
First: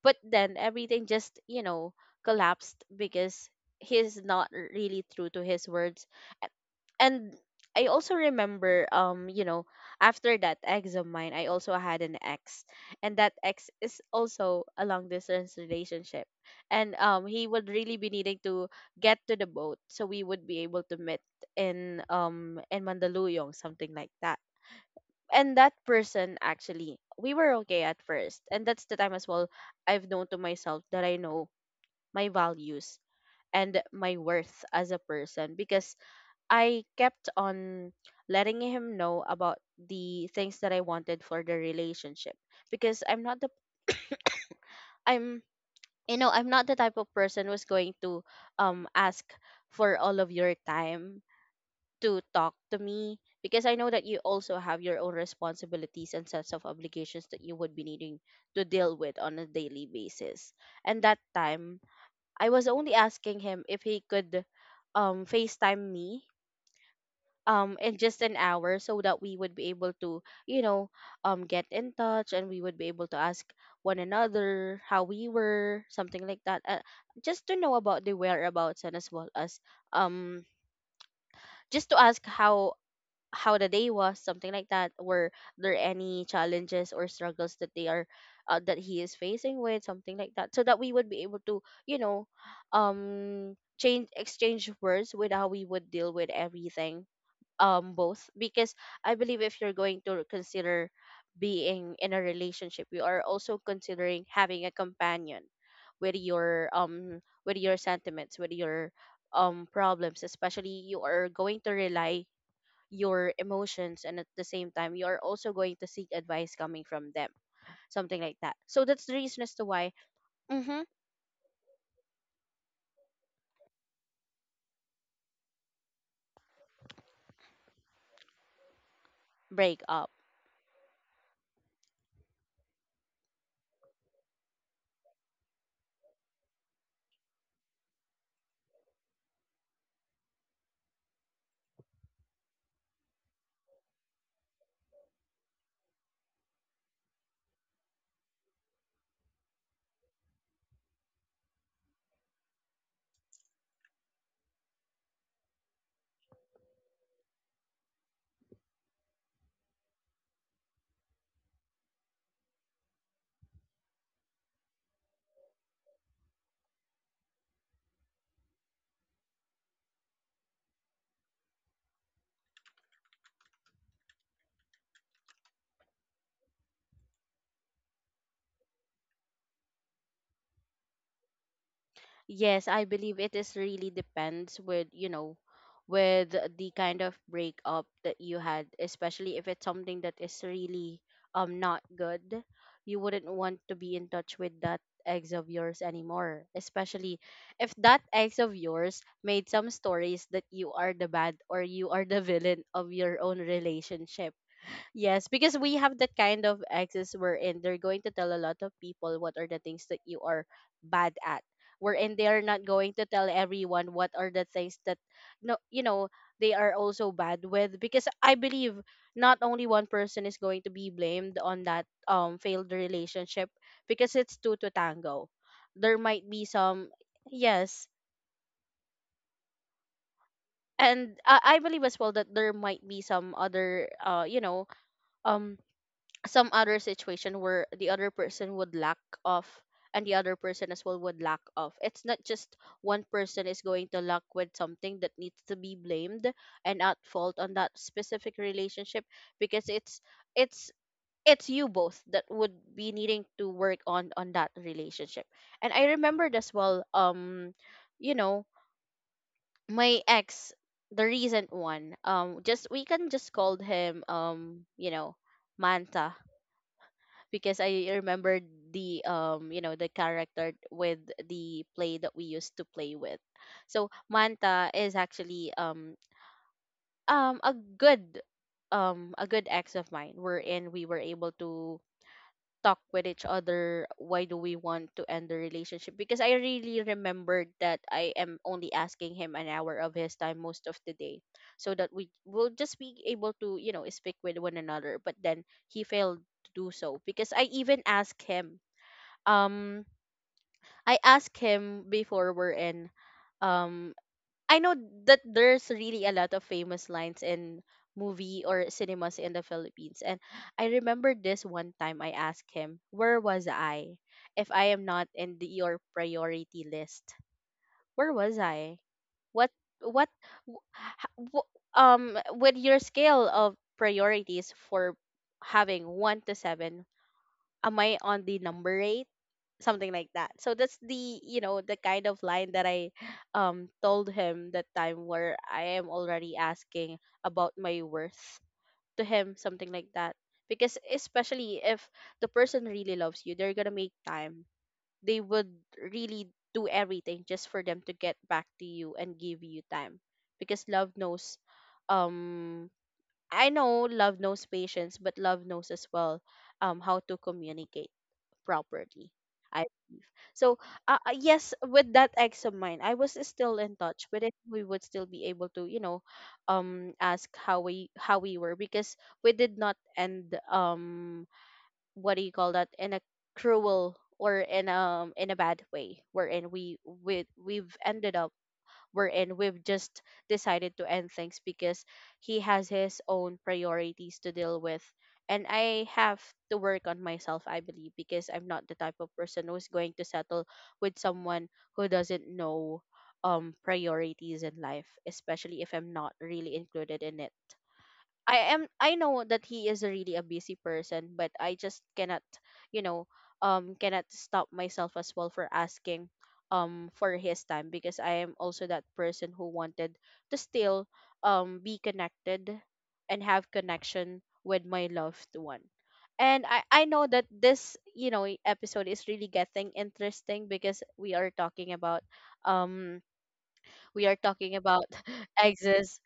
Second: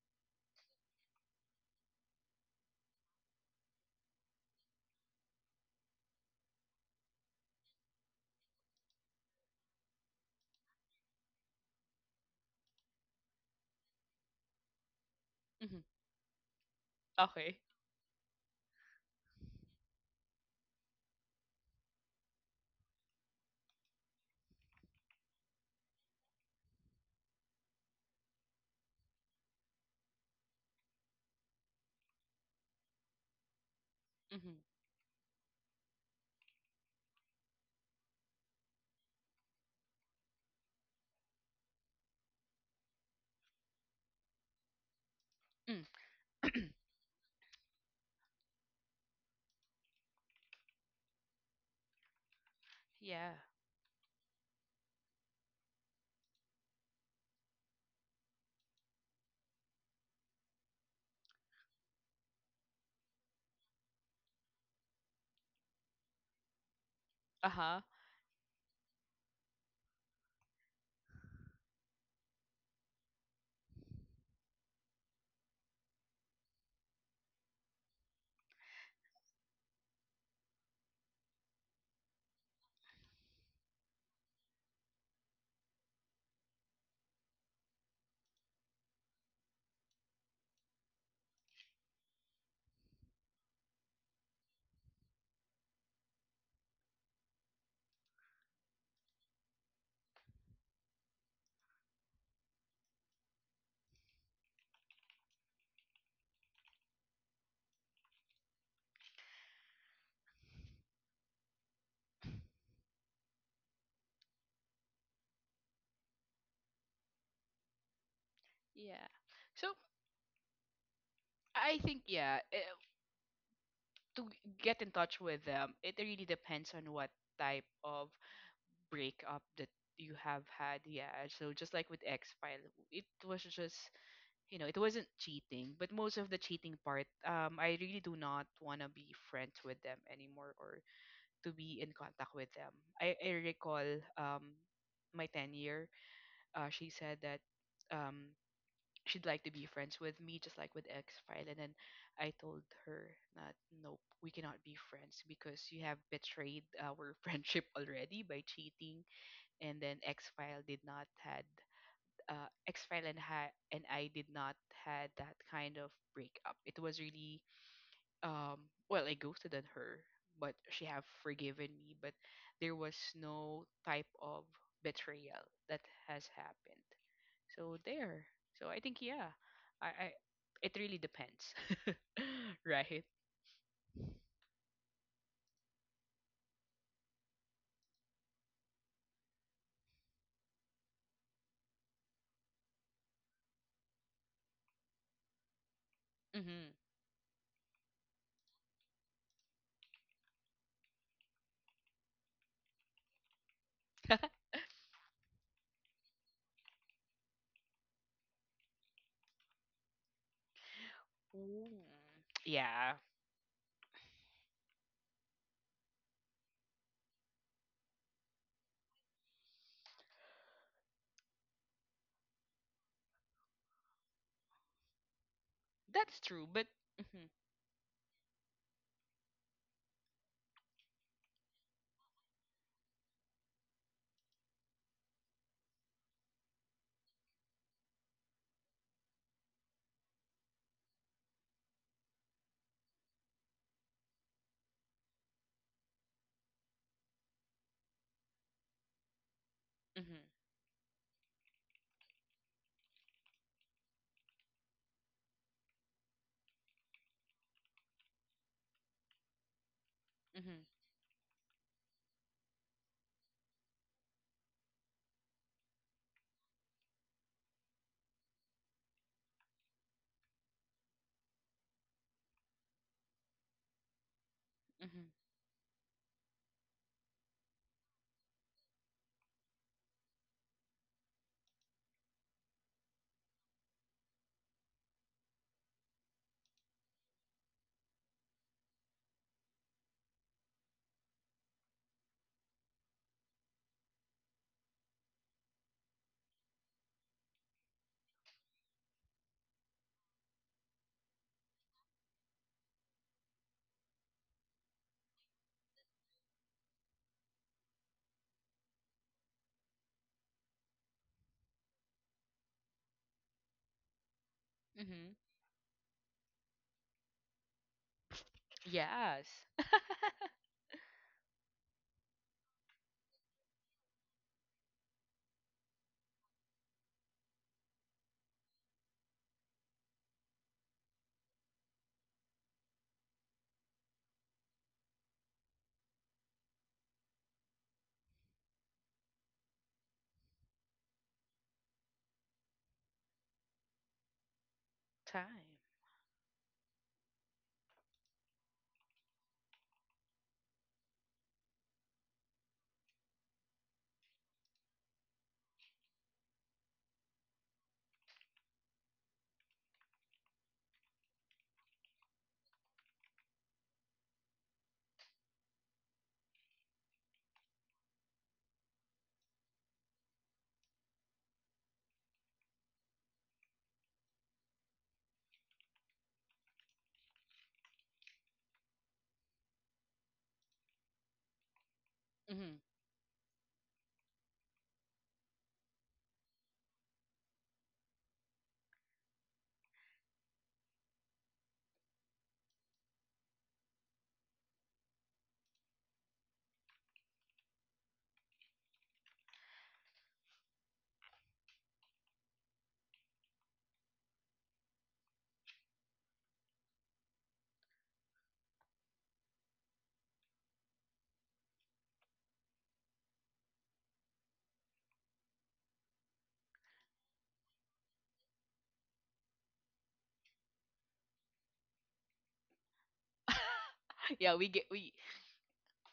S1: But then everything just, collapsed, because he's not really true to his words. A- and I also remember, after that ex of mine, I also had an ex, and that ex is also a long distance
S2: Hmm.
S1: relationship. And he
S2: Okay.
S1: would really be needing to get to the boat, so we would be able to meet in, in Mandaluyong, something like that. And that person, actually, we were okay at first, and that's the time as well I've known to myself that I know my values and my worth
S2: Hmm.
S1: as a person, because I kept on letting him know about the things that I wanted for the relationship, because I'm not the I'm
S2: Mm.
S1: you know I'm not the type of person who's going to ask for all of your time to talk to me,
S2: Yeah.
S1: because I know that you also have your own responsibilities and sets of obligations that you would be needing to deal with on a daily basis. And that time, I was only asking him if he could FaceTime me
S2: Uh huh.
S1: in just an hour, so that we would be able to, you know, get in touch, and we would be able to ask one another how we were, something like that. Just to know about the whereabouts, and as well as um just to ask how the day was, something like that. Were there any challenges or struggles that they are that he is facing with, something like that, so that we would be able to, change exchange words with how we would deal with everything. Both because I believe if you're going to consider being in a relationship, you are also considering having a companion with your with your sentiments, with your problems, especially you are going to rely your emotions, and at the same time you are also going to seek advice coming from them, something like that. So that's
S2: Yeah.
S1: the reason as to
S2: So
S1: why. Mm-hmm,
S2: I think to get in touch with them, it really depends on what type of breakup that
S1: break up.
S2: you have had. Yeah. So just like with X File, it was just you know, it wasn't cheating, but most of the cheating part, I really do not want to be friends with them anymore, or to be in contact with them. I recall um, my 10 year, she said that um, she'd like to be friends with me, just like with X File. And then I told her that, nope, we cannot be friends because you have betrayed our friendship already by cheating. And then X File did not had X-File and I did not had that kind of breakup. It was really, um, well, I ghosted on her, but she have forgiven me, but there was no type of betrayal that has happened. So there. So I think, yeah, I it really depends,
S1: Yes, I
S2: right?
S1: believe it is really depends with, you know, with the kind of breakup that you had, especially if it's something that is really not good. You wouldn't want to be in touch with that ex of yours anymore,
S2: Mm-hmm.
S1: especially if that ex of yours made some stories that you are the bad or you are the villain of your own relationship. Yes, because we have that kind of exes wherein they're going to tell a lot of people what are the things that you are bad at.
S2: Ooh.
S1: Wherein they are not going
S2: Yeah,
S1: to tell everyone what are the things that, no, you know, they are also bad with, because I believe not only one person is going to be blamed on that failed relationship, because it's two to tango. There
S2: that's
S1: might be
S2: true, but
S1: some,
S2: mm-hmm,
S1: yes. And I believe as well that there might be some other, um. some other situation where the other person would lack of, and the other person as well would lack of. It's not just one person is going to lack with something that needs to be blamed and at fault on that specific relationship, because
S2: mm-hmm,
S1: it's it's you both that would be needing to work on that relationship. And I remembered as well, you know my ex,
S2: mm-hmm,
S1: the recent one, just, we can just call him, Manta, because I remember the you know the character with the play that we used to play with. So Manta is
S2: mm-hmm,
S1: actually, a good, ex of mine, wherein we were able to talk with each other why do we want to end the relationship, because I really remembered that I am only asking him an hour of his time most of the day, so that we will just be able to, you know, speak with one another, but then he failed to do so. Because I even asked him, um I asked him before, we're in, um I know that there's really a lot of famous lines in movie or cinemas in the Philippines, and I remember this one time I asked him, where was I if I am not
S2: mm-hmm.
S1: in the, your priority list, where was I,
S2: Yes,
S1: what what wh- ha- wh- with your scale of priorities, for having 1 to 7, am I on the number 8, something like that. So that's the, you know, the kind of line that I told him that time, where I am already asking about my worth to him, something like that. Because especially if the person really loves you, they're gonna make time. They would really do everything just for them to get back to you and give you time. Because love knows, um I know love knows patience, but love knows as well how to communicate properly. So, yes, with that ex of mine, I was still in touch with it. We would still be able to, you know, ask how we were, because we did not end, what do you call that, in a cruel or in a bad way, wherein we we've ended up we're in, we've just decided to end things, because he has
S2: time.
S1: his own priorities to deal with. And I have to work on myself, I believe, because I'm not the type of person who's going to settle with someone who doesn't know priorities in life, especially if I'm not really included in it. I know that he is a really a busy person, but I just cannot, you know, cannot stop myself as well for asking for his time, because I am also that person who wanted to still be connected and have connection with my loved one. And I know that this, episode is really getting interesting because we are talking about, um we are
S2: Yeah,
S1: talking
S2: we get
S1: about
S2: we
S1: exes.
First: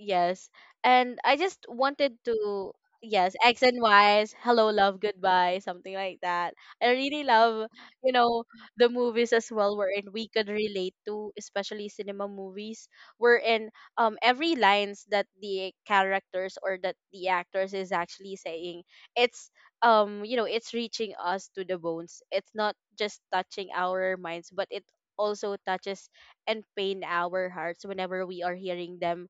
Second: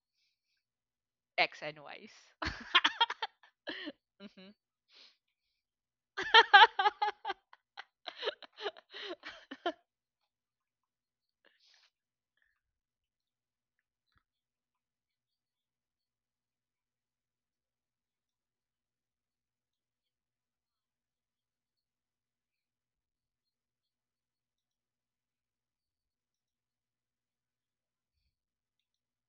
S1: Yes. And I
S2: X
S1: just
S2: and
S1: wanted
S2: Y's.
S1: to— Yes, X and Y's,
S2: Mhm.
S1: hello, love, goodbye, something like that. I really love, you know, the movies as well, wherein we could relate to, especially cinema movies, wherein every lines that the characters or that the actors is actually saying, it's, it's reaching us to the bones. It's not just touching our minds, but it also touches and pain our hearts whenever we are hearing them.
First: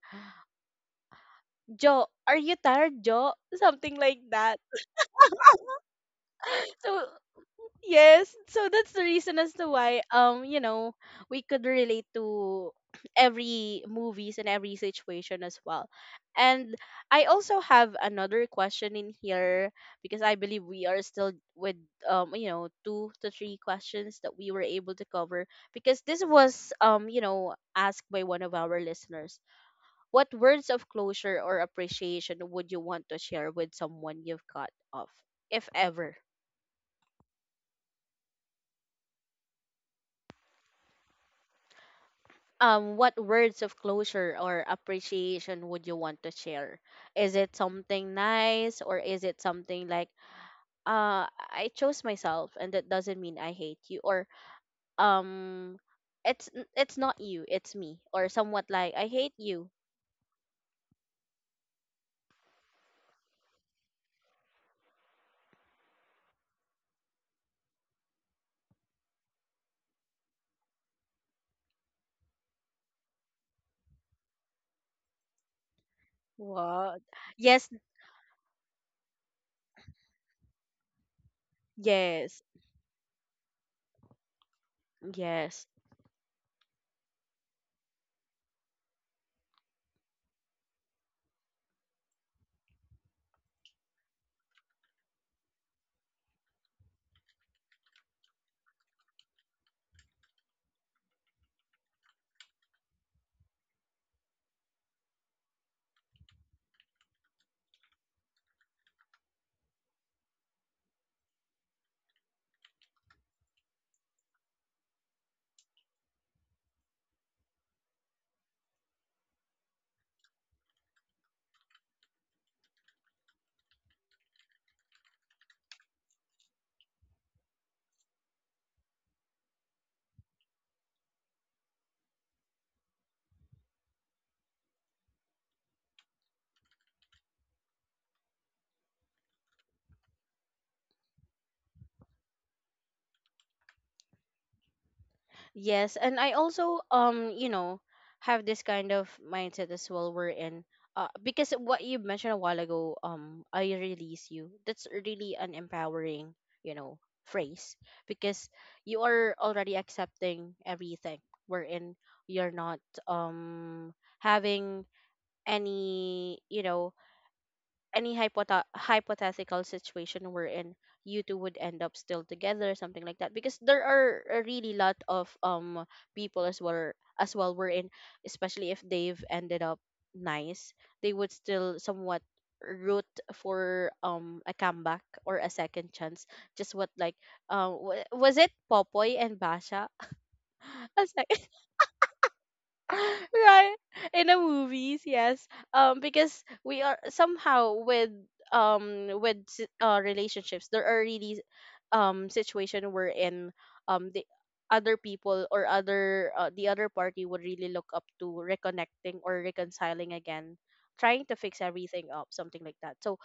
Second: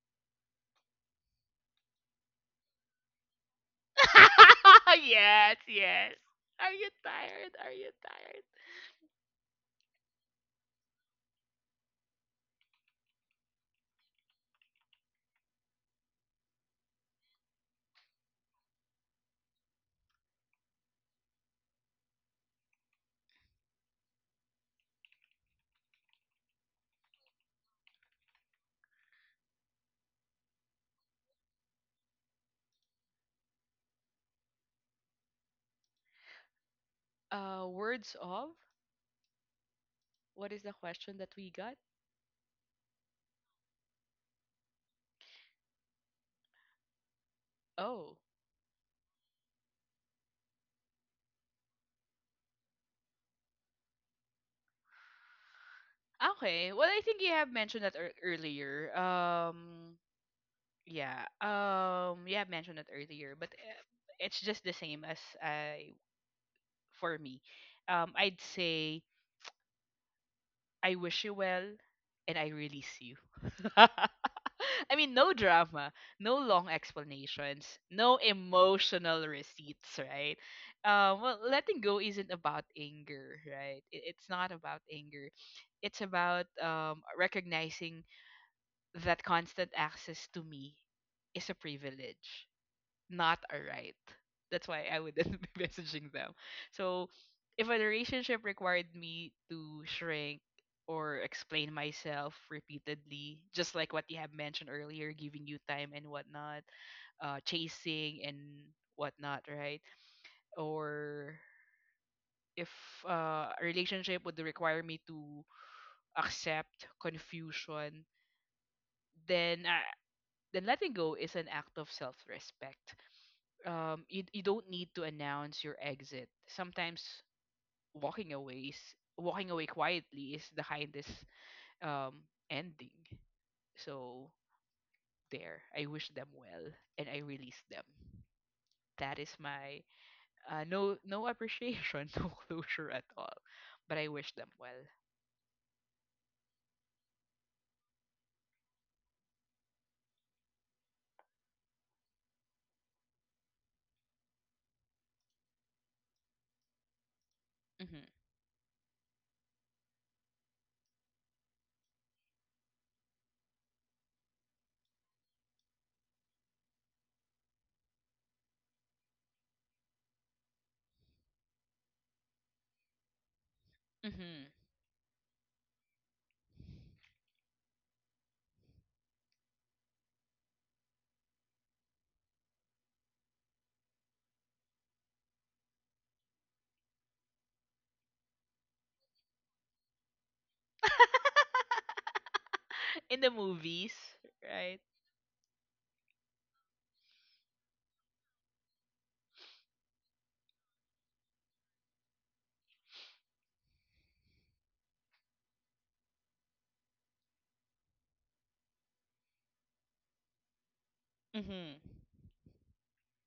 S1: Joe, are you tired, Joe? Something like that.
S2: Yes, yes. Are you
S1: So
S2: tired? Are you
S1: yes,
S2: tired?
S1: so that's the reason as to why, we could relate to every movies and every situation as well. And I also have another question in here, because I believe we are still with, two to three questions that we were able to cover, because this was, asked by one of our listeners. What words of closure or appreciation would you want to share with someone you've cut off, if ever?
S2: Words of What is the question that we got?
S1: What words of closure or appreciation would you want to share? Is it something
S2: Oh,
S1: nice, or is it something like, I chose myself, and that doesn't mean I hate you, or um, it's
S2: okay. Well,
S1: it's
S2: I
S1: not
S2: think you
S1: you,
S2: have
S1: it's
S2: mentioned that
S1: me, or somewhat like
S2: earlier.
S1: I hate you.
S2: Yeah. You have mentioned that earlier, but it's just the same as I for me. I'd say I wish you well, and I release you. I mean, no drama, no long
S1: What? Yes,
S2: explanations, no emotional receipts, right? Well, letting go isn't
S1: yes,
S2: about anger, right? It's not about anger.
S1: yes.
S2: It's about recognizing that constant access to me is a privilege, not a right. That's why I wouldn't be messaging them. So if a relationship required me to shrink or explain myself repeatedly, just like what you have mentioned earlier, giving you time and whatnot, chasing and whatnot, right? Or if a relationship would require me to accept confusion, then uh, then letting go is an act of self-respect. You don't need to announce your exit. Sometimes walking away is walking away quietly is the kindest um ending. So there, I wish them well and I release them. That is my no appreciation, no closure at all, but I wish them well.
S1: Yes, and I also have this kind of mindset as well. We're in, because what you mentioned a while ago, I release you, that's really an empowering, you know phrase,
S2: Mhm.
S1: because you are already accepting everything. We're in, you're not, um having any, any hypothetical situation we're in, you two would end up still together, something like that. Because there are a
S2: Mhm.
S1: really lot of people as well we're in, especially if they've ended up nice, they would still somewhat root for a comeback or a second chance. Just what like, was it Popoy and Basha? As
S2: In the
S1: right,
S2: movies,
S1: in the
S2: right?
S1: movies, yes. Because we are somehow with, with relationships, there are really situation we're in, the other people, or other the other party would really look up to reconnecting or reconciling again, trying to fix
S2: Mhm.
S1: everything up, something like that. So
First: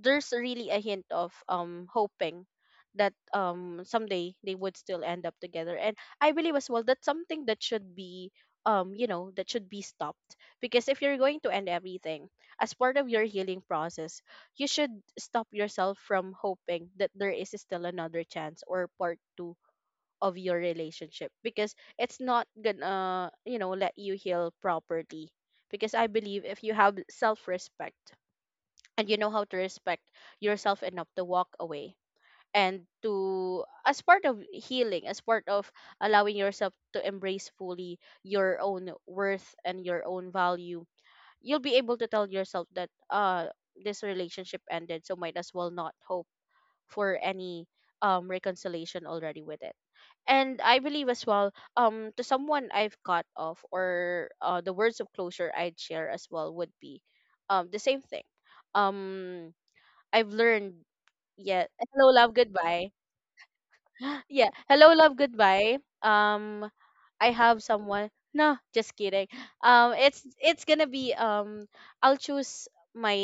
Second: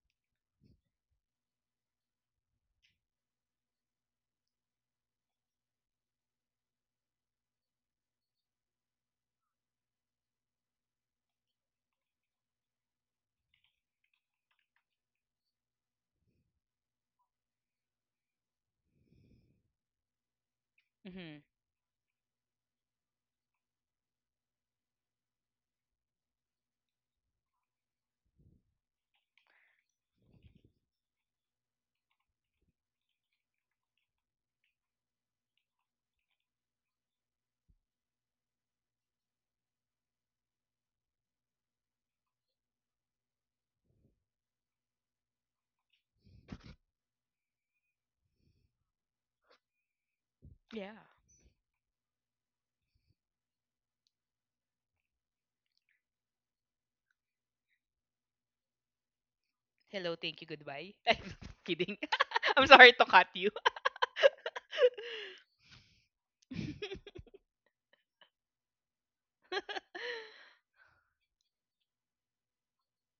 S1: there's really a hint of hoping that someday they would still end up together. And I believe as well that's something that should be, that should be stopped, because if you're going to end everything as part of your healing process, you should stop yourself from hoping that there is still another chance or part two of your relationship,
S2: Mhm.
S1: because it's not gonna, you know, let you heal properly. Because I believe if you have self-respect and you know how to respect yourself enough to walk away, and to, as part of healing, as part of allowing yourself to embrace fully your own worth and your own value, you'll be able to tell yourself that, uh, this relationship ended, so might as well not hope for any reconciliation already with it. And I
S2: Yeah.
S1: believe as well, to someone I've cut off, or the words of closure I'd share as well would be the same thing. um
S2: Hello,
S1: I've
S2: thank you,
S1: learned,
S2: goodbye. I'm
S1: yeah,
S2: kidding.
S1: hello, love,
S2: I'm
S1: goodbye.
S2: sorry to cut you.
S1: Yeah. Hello, love, goodbye. Um, I have someone. No, just kidding. It's gonna be, I'll choose my,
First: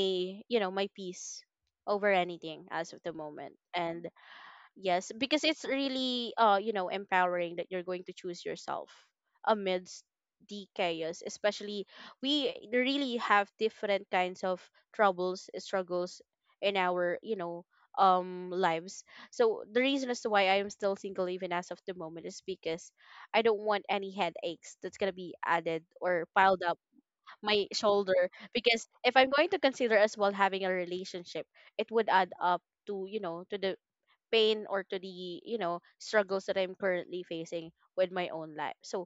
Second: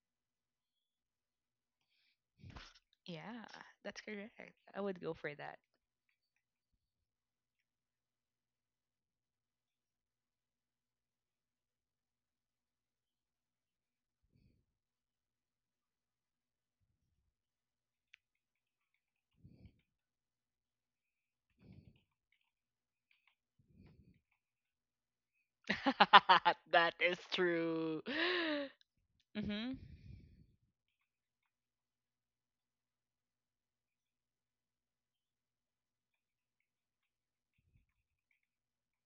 S1: my peace over anything as of the
S2: Yeah,
S1: moment.
S2: that's
S1: And
S2: correct. I would
S1: yes,
S2: go for
S1: because
S2: that.
S1: it's really, empowering that you're going to choose yourself amidst the chaos. Especially we really have different kinds of troubles, struggles, in our, lives. So the reason as to why I am still single even as of the moment is because I don't want any headaches that's gonna be added or piled up
S2: That is
S1: my
S2: true.
S1: shoulder. Because if I'm going to
S2: Mm-hmm.
S1: consider as well having a relationship, it would add up to you know to the pain or to the struggles that I'm currently facing with my own life. So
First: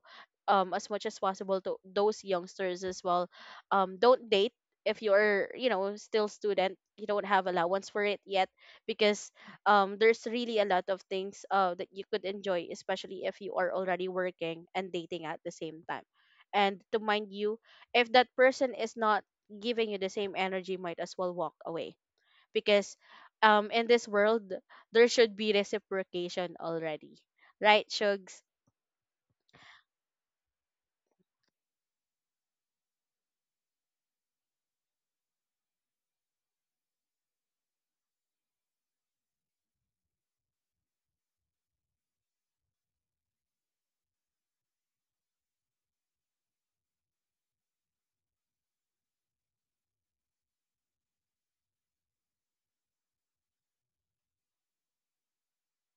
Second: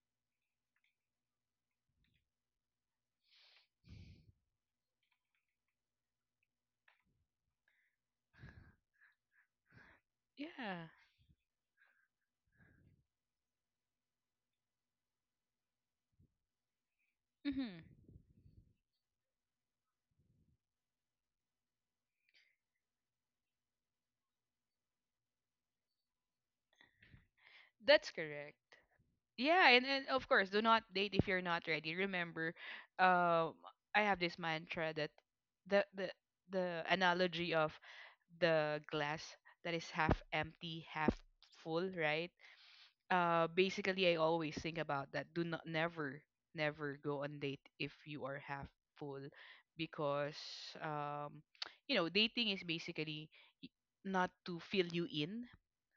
S1: as much as possible, to those youngsters as well, don't date if you're, you know, still student, you don't have allowance for it yet, because there's really a lot
S2: Yeah.
S1: of things that you could enjoy, especially if you are already working and dating at the same time. And to mind you,
S2: Mm-hmm.
S1: if that person is not giving you the same energy, might as well walk away, because in this world there should be reciprocation already, right,
S2: That's
S1: Shugs?
S2: correct. Yeah, and of course, do not date if you're not ready. Remember, um, I have this mantra that the the the analogy of the glass that is half empty, half full, right? Basically I always think about that. Do not never go on date if you are half full, because um dating is basically y- not to fill you in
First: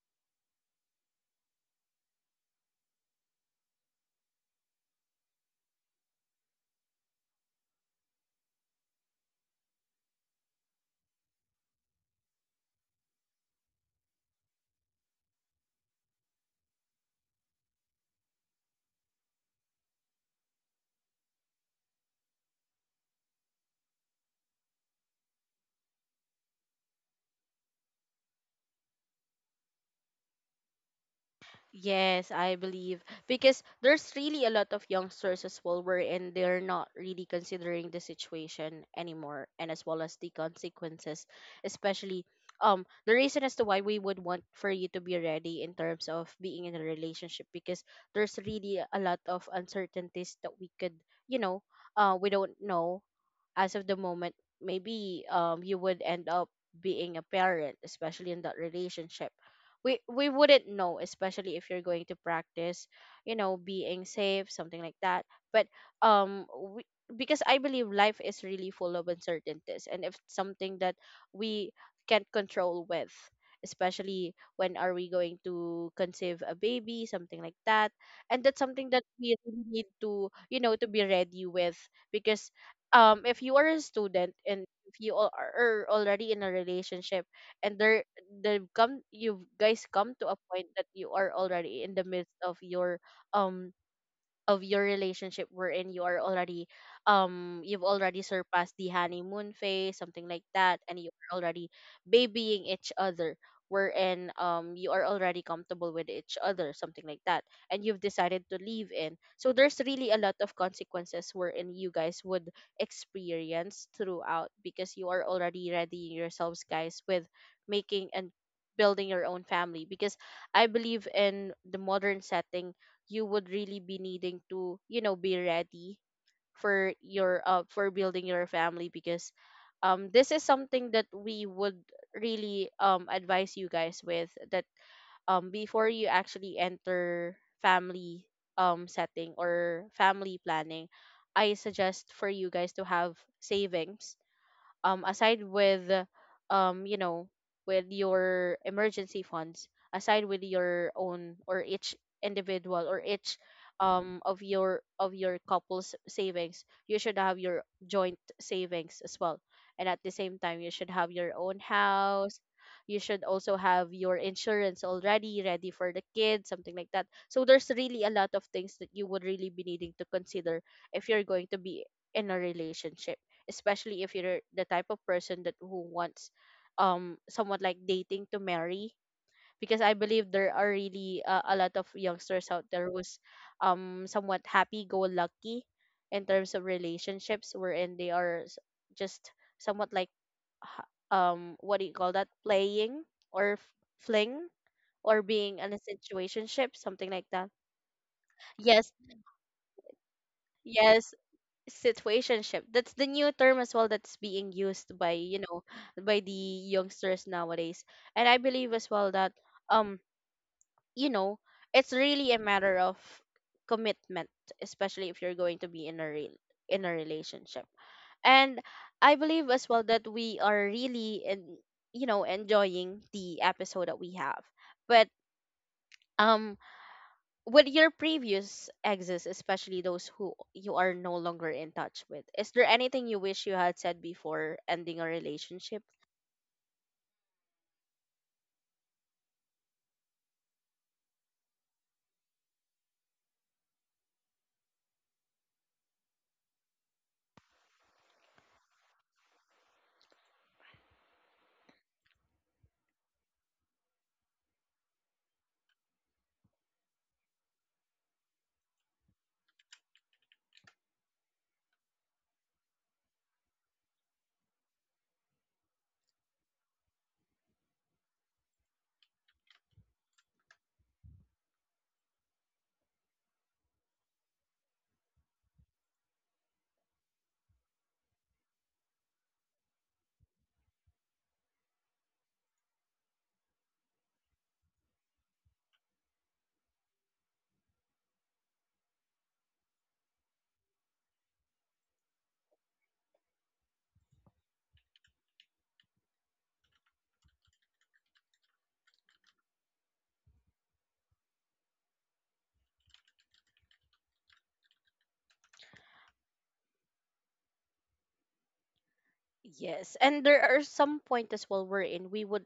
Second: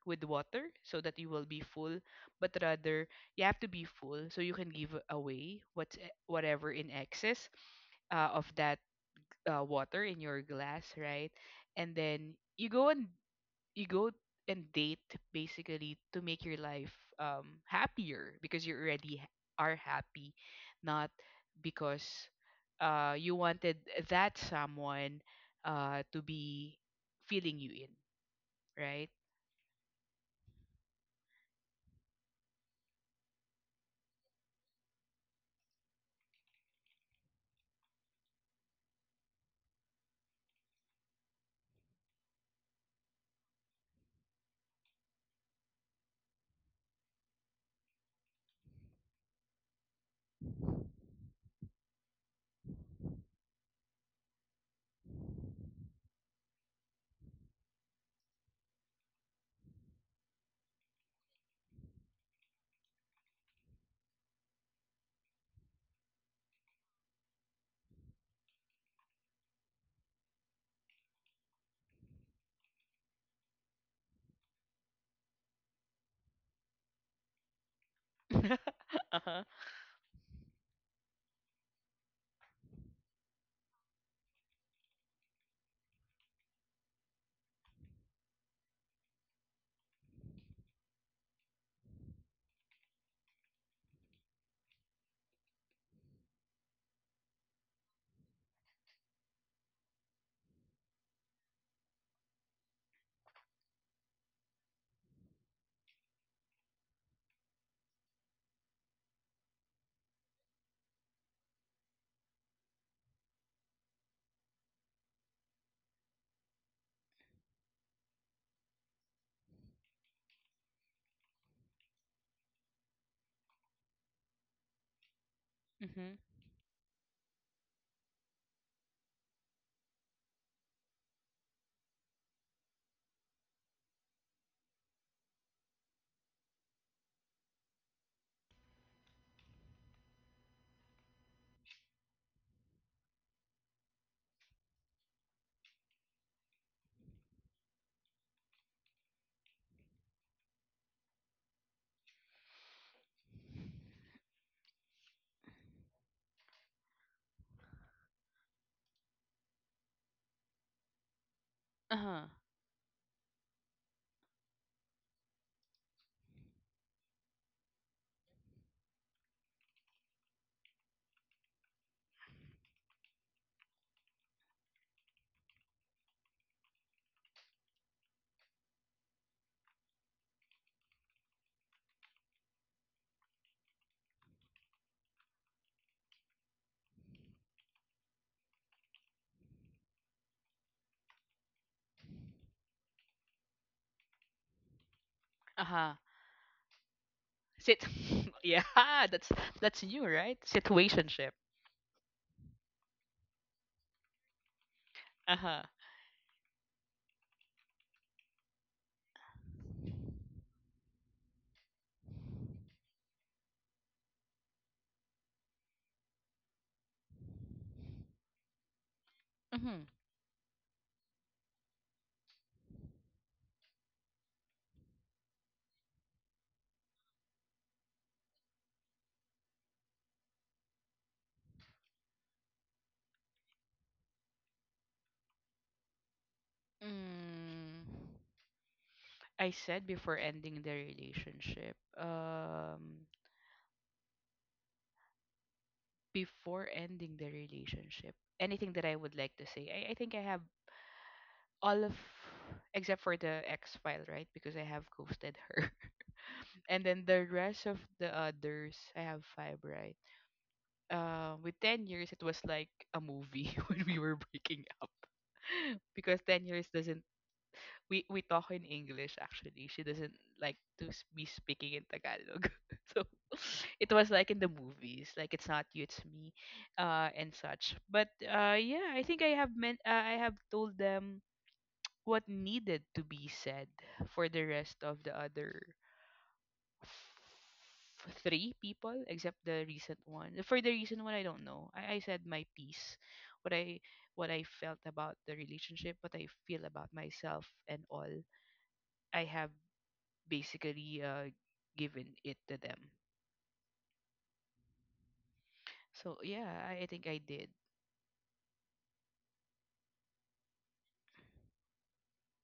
S2: with water so that you will be full, but rather you have to be full so you can give away whatever in excess of that water in your glass, right? And then you go on you go and date basically to make your life happier because you already are happy, not because you wanted that someone to be feeling you in, right?
S1: Yes, I believe, because there's really a lot of youngsters as well wherein they're not really considering the situation anymore, and as well as the consequences, especially the reason as to why we would want for you to be ready in terms of being in a relationship, because there's really a lot of uncertainties that we could, you know we don't know as of the moment. Maybe you would end up being a parent especially in that relationship. We wouldn't know, especially if you're going to practice, you know, being safe, something like that. But um we, because I believe life is really full of uncertainties, and if it's something that we can't control with, especially when are we going to conceive a baby, something like that. And that's something that we
S2: Uh-huh.
S1: really need to, you know, to be ready with, because if you are a student and if you are already in a relationship, and there they come you guys come to a point that you are already in the midst um of your relationship, wherein you are already you've already surpassed the honeymoon phase, something like that, and you're already babying each other, wherein you are already comfortable with each other, something like that, and you've decided to leave in. So there's really a lot of consequences wherein you guys would experience throughout, because you are already readying yourselves, guys, with making and building your own family. Because I believe in the modern setting, you would really be needing to, you know, be ready
S2: Mm-hmm.
S1: for your for building your family. Because this is something that we would really advise you guys with, that before you actually enter family setting or family planning, I suggest for you guys to have savings, aside with, um you know with your emergency funds, aside with your own, or each individual, or each of your couple's savings, you should have your joint savings as well. And at the same time, you should have your own
S2: Uh-huh.
S1: house. You should also have your insurance already ready for the kids, something like that. So there's really a lot of things that you would really be needing to consider if you're going to be in a relationship, especially if you're the type of person that who wants somewhat like dating to marry. Because I believe there are really a lot of youngsters out there who's somewhat happy go lucky in terms of relationships, wherein they are just somewhat like what do you call that, playing, or fling, or being in a
S2: Uh-huh.
S1: situationship, something like that.
S2: sit Yeah,
S1: Yes.
S2: that's that's new, right?
S1: Yes,
S2: Situationship.
S1: situationship. That's the new term as well that's being used by, you
S2: Uh-huh.
S1: know, by the youngsters nowadays. And I believe as well that um, you know, it's really a matter of commitment, especially if you're going to be in a relationship. And I believe as
S2: Mm-hmm.
S1: well that we are really in, you know, enjoying the episode that we have. But um with your previous exes, especially those who you are no longer in touch with, is there anything you wish you had said before ending a relationship?
S2: mm I said before ending the relationship. Before ending the relationship, anything that I would like to say, I think I have all of, except for the X file, right? Because I have ghosted her. And then the rest of the others, I have five, right? With 10 years, it was like a movie when we were breaking up, because 10 years doesn't, we talk in English actually. She doesn't like to be speaking in Tagalog. So it was like in the movies, like it's not you, it's me, and such. But yeah, I think I have told them what needed to be said for the rest of the other f- three people, except the recent one. For the recent one, I don't know. I said my piece, what i what I felt about the relationship, what I feel about myself and all. I have basically given it to them. So yeah, I think I did.
S1: Yes. And there are some point as well wherein we would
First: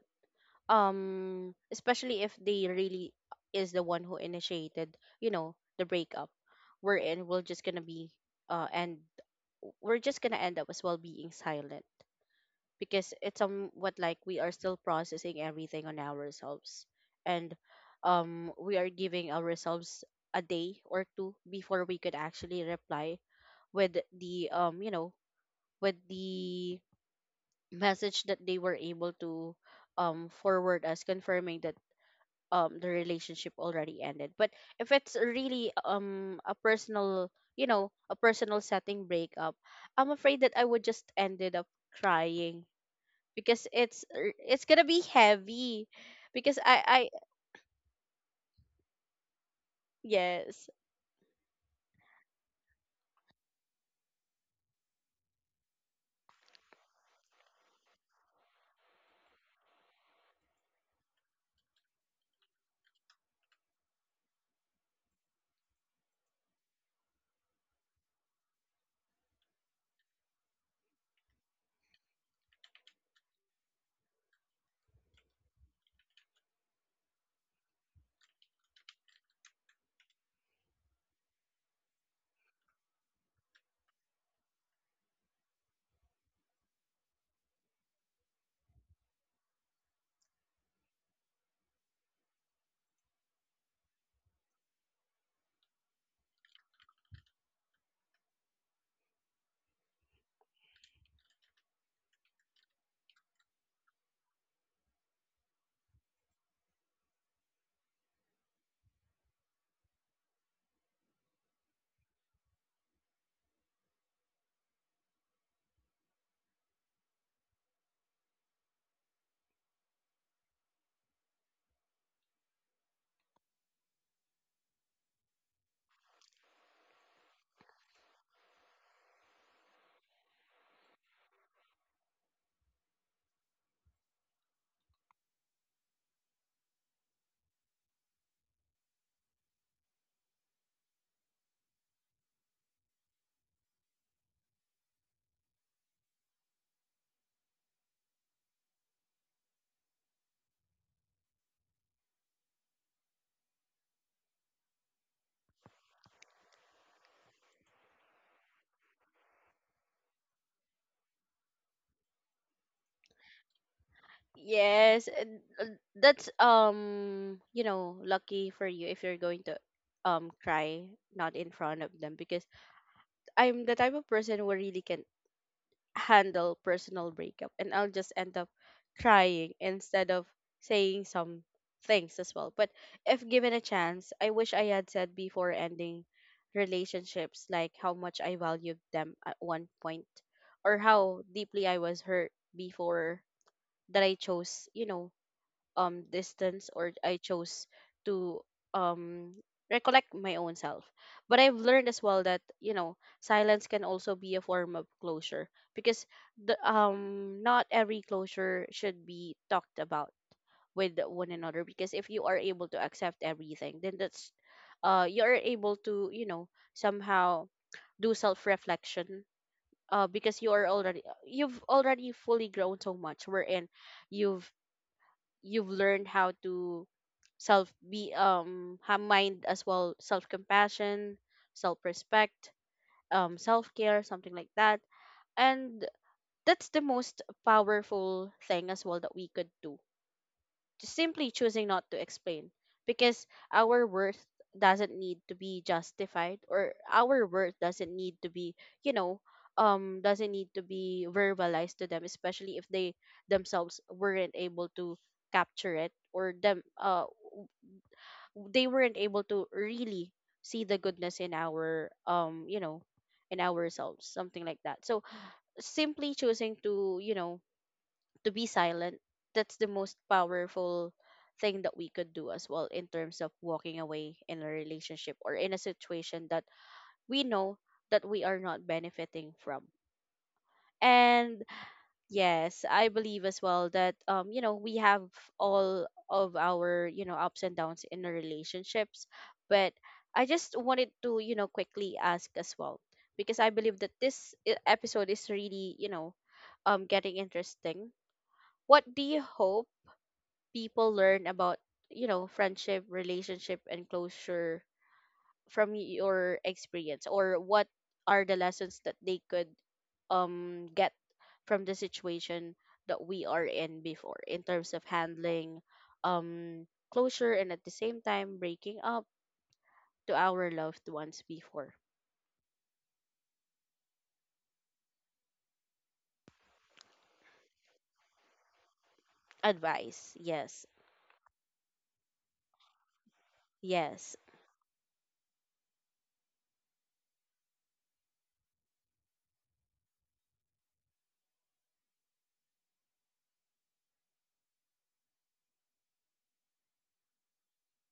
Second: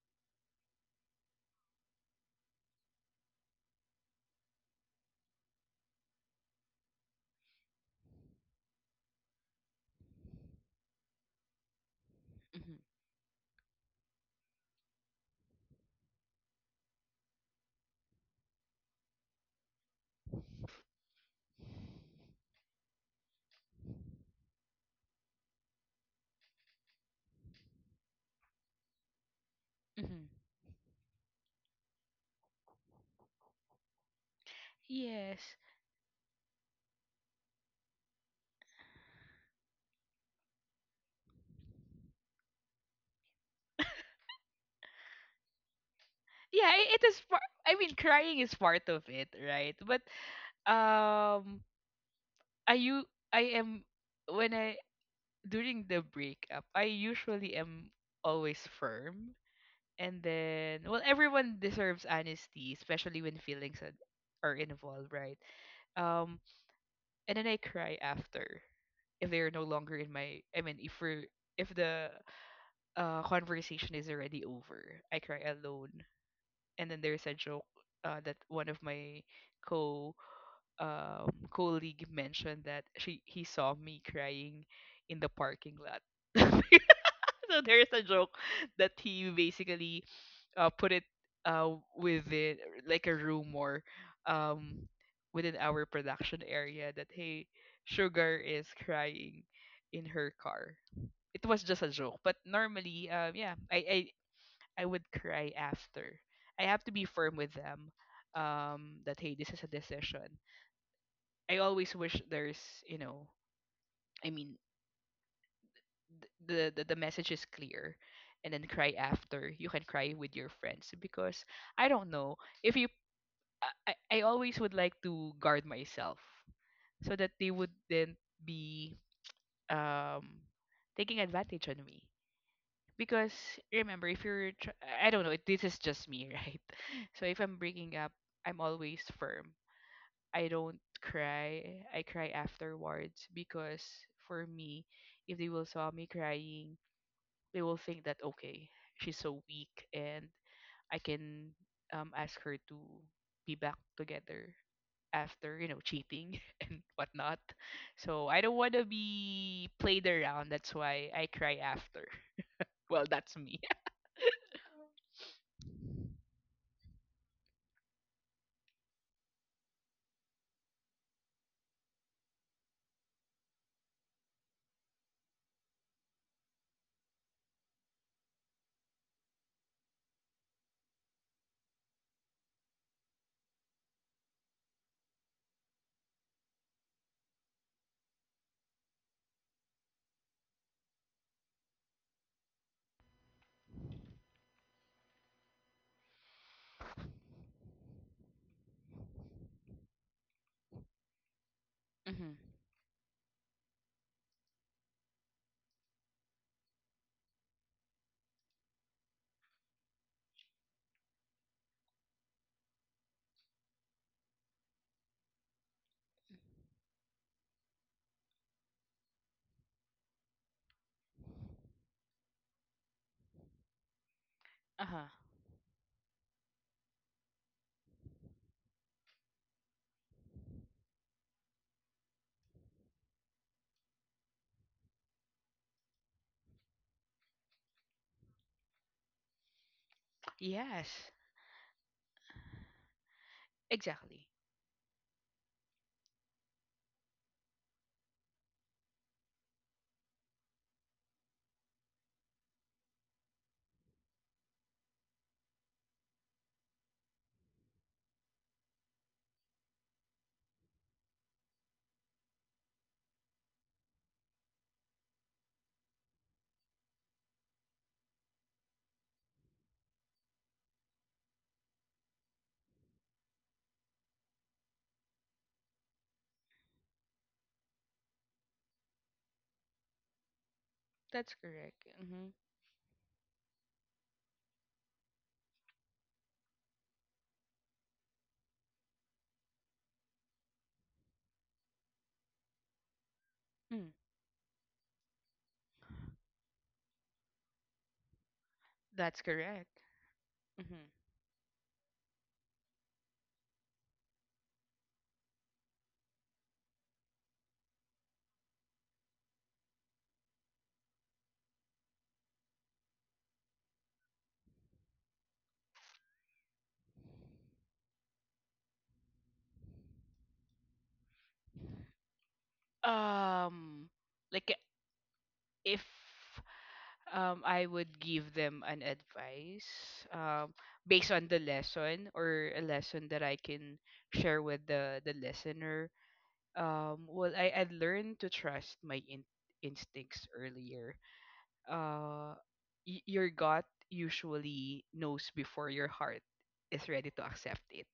S1: especially if they really is the one who initiated, you know, the breakup, wherein we're just gonna be and we're just gonna end up as well being silent,
S2: Hmm.
S1: because it's somewhat like we are still processing everything on ourselves. And we are giving ourselves a day or two before we could actually reply with the with the message that they were able to
S2: Hmm.
S1: forward us, confirming that the relationship already ended. But if it's
S2: Yes.
S1: really a personal, you know, a personal setting breakup, I'm afraid that I would just ended up crying, because it's it's gonna be heavy, because
S2: Yeah,
S1: i
S2: it
S1: i
S2: is part. I mean, crying is part of it, right? But
S1: yes.
S2: um, I you I am when I during the breakup, I usually am always firm, and then, well, everyone deserves honesty, especially when feelings are involved, right? Um, and then I cry after if they are no longer in my, I mean if we're, if the conversation is already over, I cry alone. And then there's a joke that one of my co colleague mentioned that she he saw me crying in the parking lot. So there's a joke that he basically put it uh, within like a rumor, um, within our production area that hey, Sugar is crying in her car. It was just a joke, but normally, yeah, I would cry after. I have to be firm with them, that hey, this is a decision. I always wish there's, you know, I mean, the message is clear. And then cry after. You can cry with your friends, because I don't know if you, I always would like to guard myself so that they wouldn't be um taking advantage on me, because remember, if you're I don't know, this is just me, right? So if I'm breaking up, I'm always firm. I don't cry, I cry afterwards, because for me, if they will saw me crying, they will think that okay, she's so weak and I can ask her to be back together after cheating and whatnot. So I don't want to be played around. That's why I cry after. Well, that's me.
S1: Yes, and, that's you know, lucky for you if you're going to cry not in front of them, because I'm the type of person who really can handle personal breakup, and I'll just end up crying instead of saying some things as well. But if given a chance, I wish I had said before ending relationships, like how much I valued them at one point, or how deeply I was hurt before, that I chose, you know, distance, or I chose to um recollect my own self. But I've learned as well
S2: Mm-hmm.
S1: that, you know, silence can also be a form of closure, because the not every closure should be talked about with one another. Because if you are able to accept everything, then that's you're able to, you know, somehow do self reflection, because you are already you've already fully grown so much, wherein you've
S2: Uh-huh.
S1: you've learned how to self be have mind as well, self compassion, self respect, self care, something like that. And that's the most powerful thing as well that we could do, just
S2: Yes,
S1: simply choosing not to explain, because our worth
S2: exactly.
S1: doesn't need to be justified, or our worth doesn't need to be, you know, doesn't need to be verbalized to them, especially if they themselves weren't able to capture it, or they weren't able to really see the goodness in our in ourselves, something like that. So simply choosing to, you know, to be silent, that's the most powerful thing that we could do as well, in terms of walking away in a relationship, or in a situation that we know that we are not benefiting from.
S2: That's
S1: And
S2: correct. Mm-hmm.
S1: yes, I believe as well that we have all of our, you know, ups and downs in our relationships. But I just wanted to, you know, quickly ask as well, because I believe
S2: Mm,
S1: that this episode is really, you know, getting interesting. What do
S2: that's
S1: you
S2: correct.
S1: hope
S2: Mm-hmm.
S1: people learn about, you know, friendship, relationship and closure, from your experience, or what are the lessons that they could get from the situation that we are in before, in terms of handling closure, and at the same time breaking up to our loved ones before?
S2: Um, like if I would give them an advice
S1: Advice,
S2: um,
S1: yes.
S2: based on the lesson or a lesson that I can
S1: Yes.
S2: share with the listener. Well, I learned to trust my instincts earlier. Uh, your gut usually knows before your heart is ready to accept it,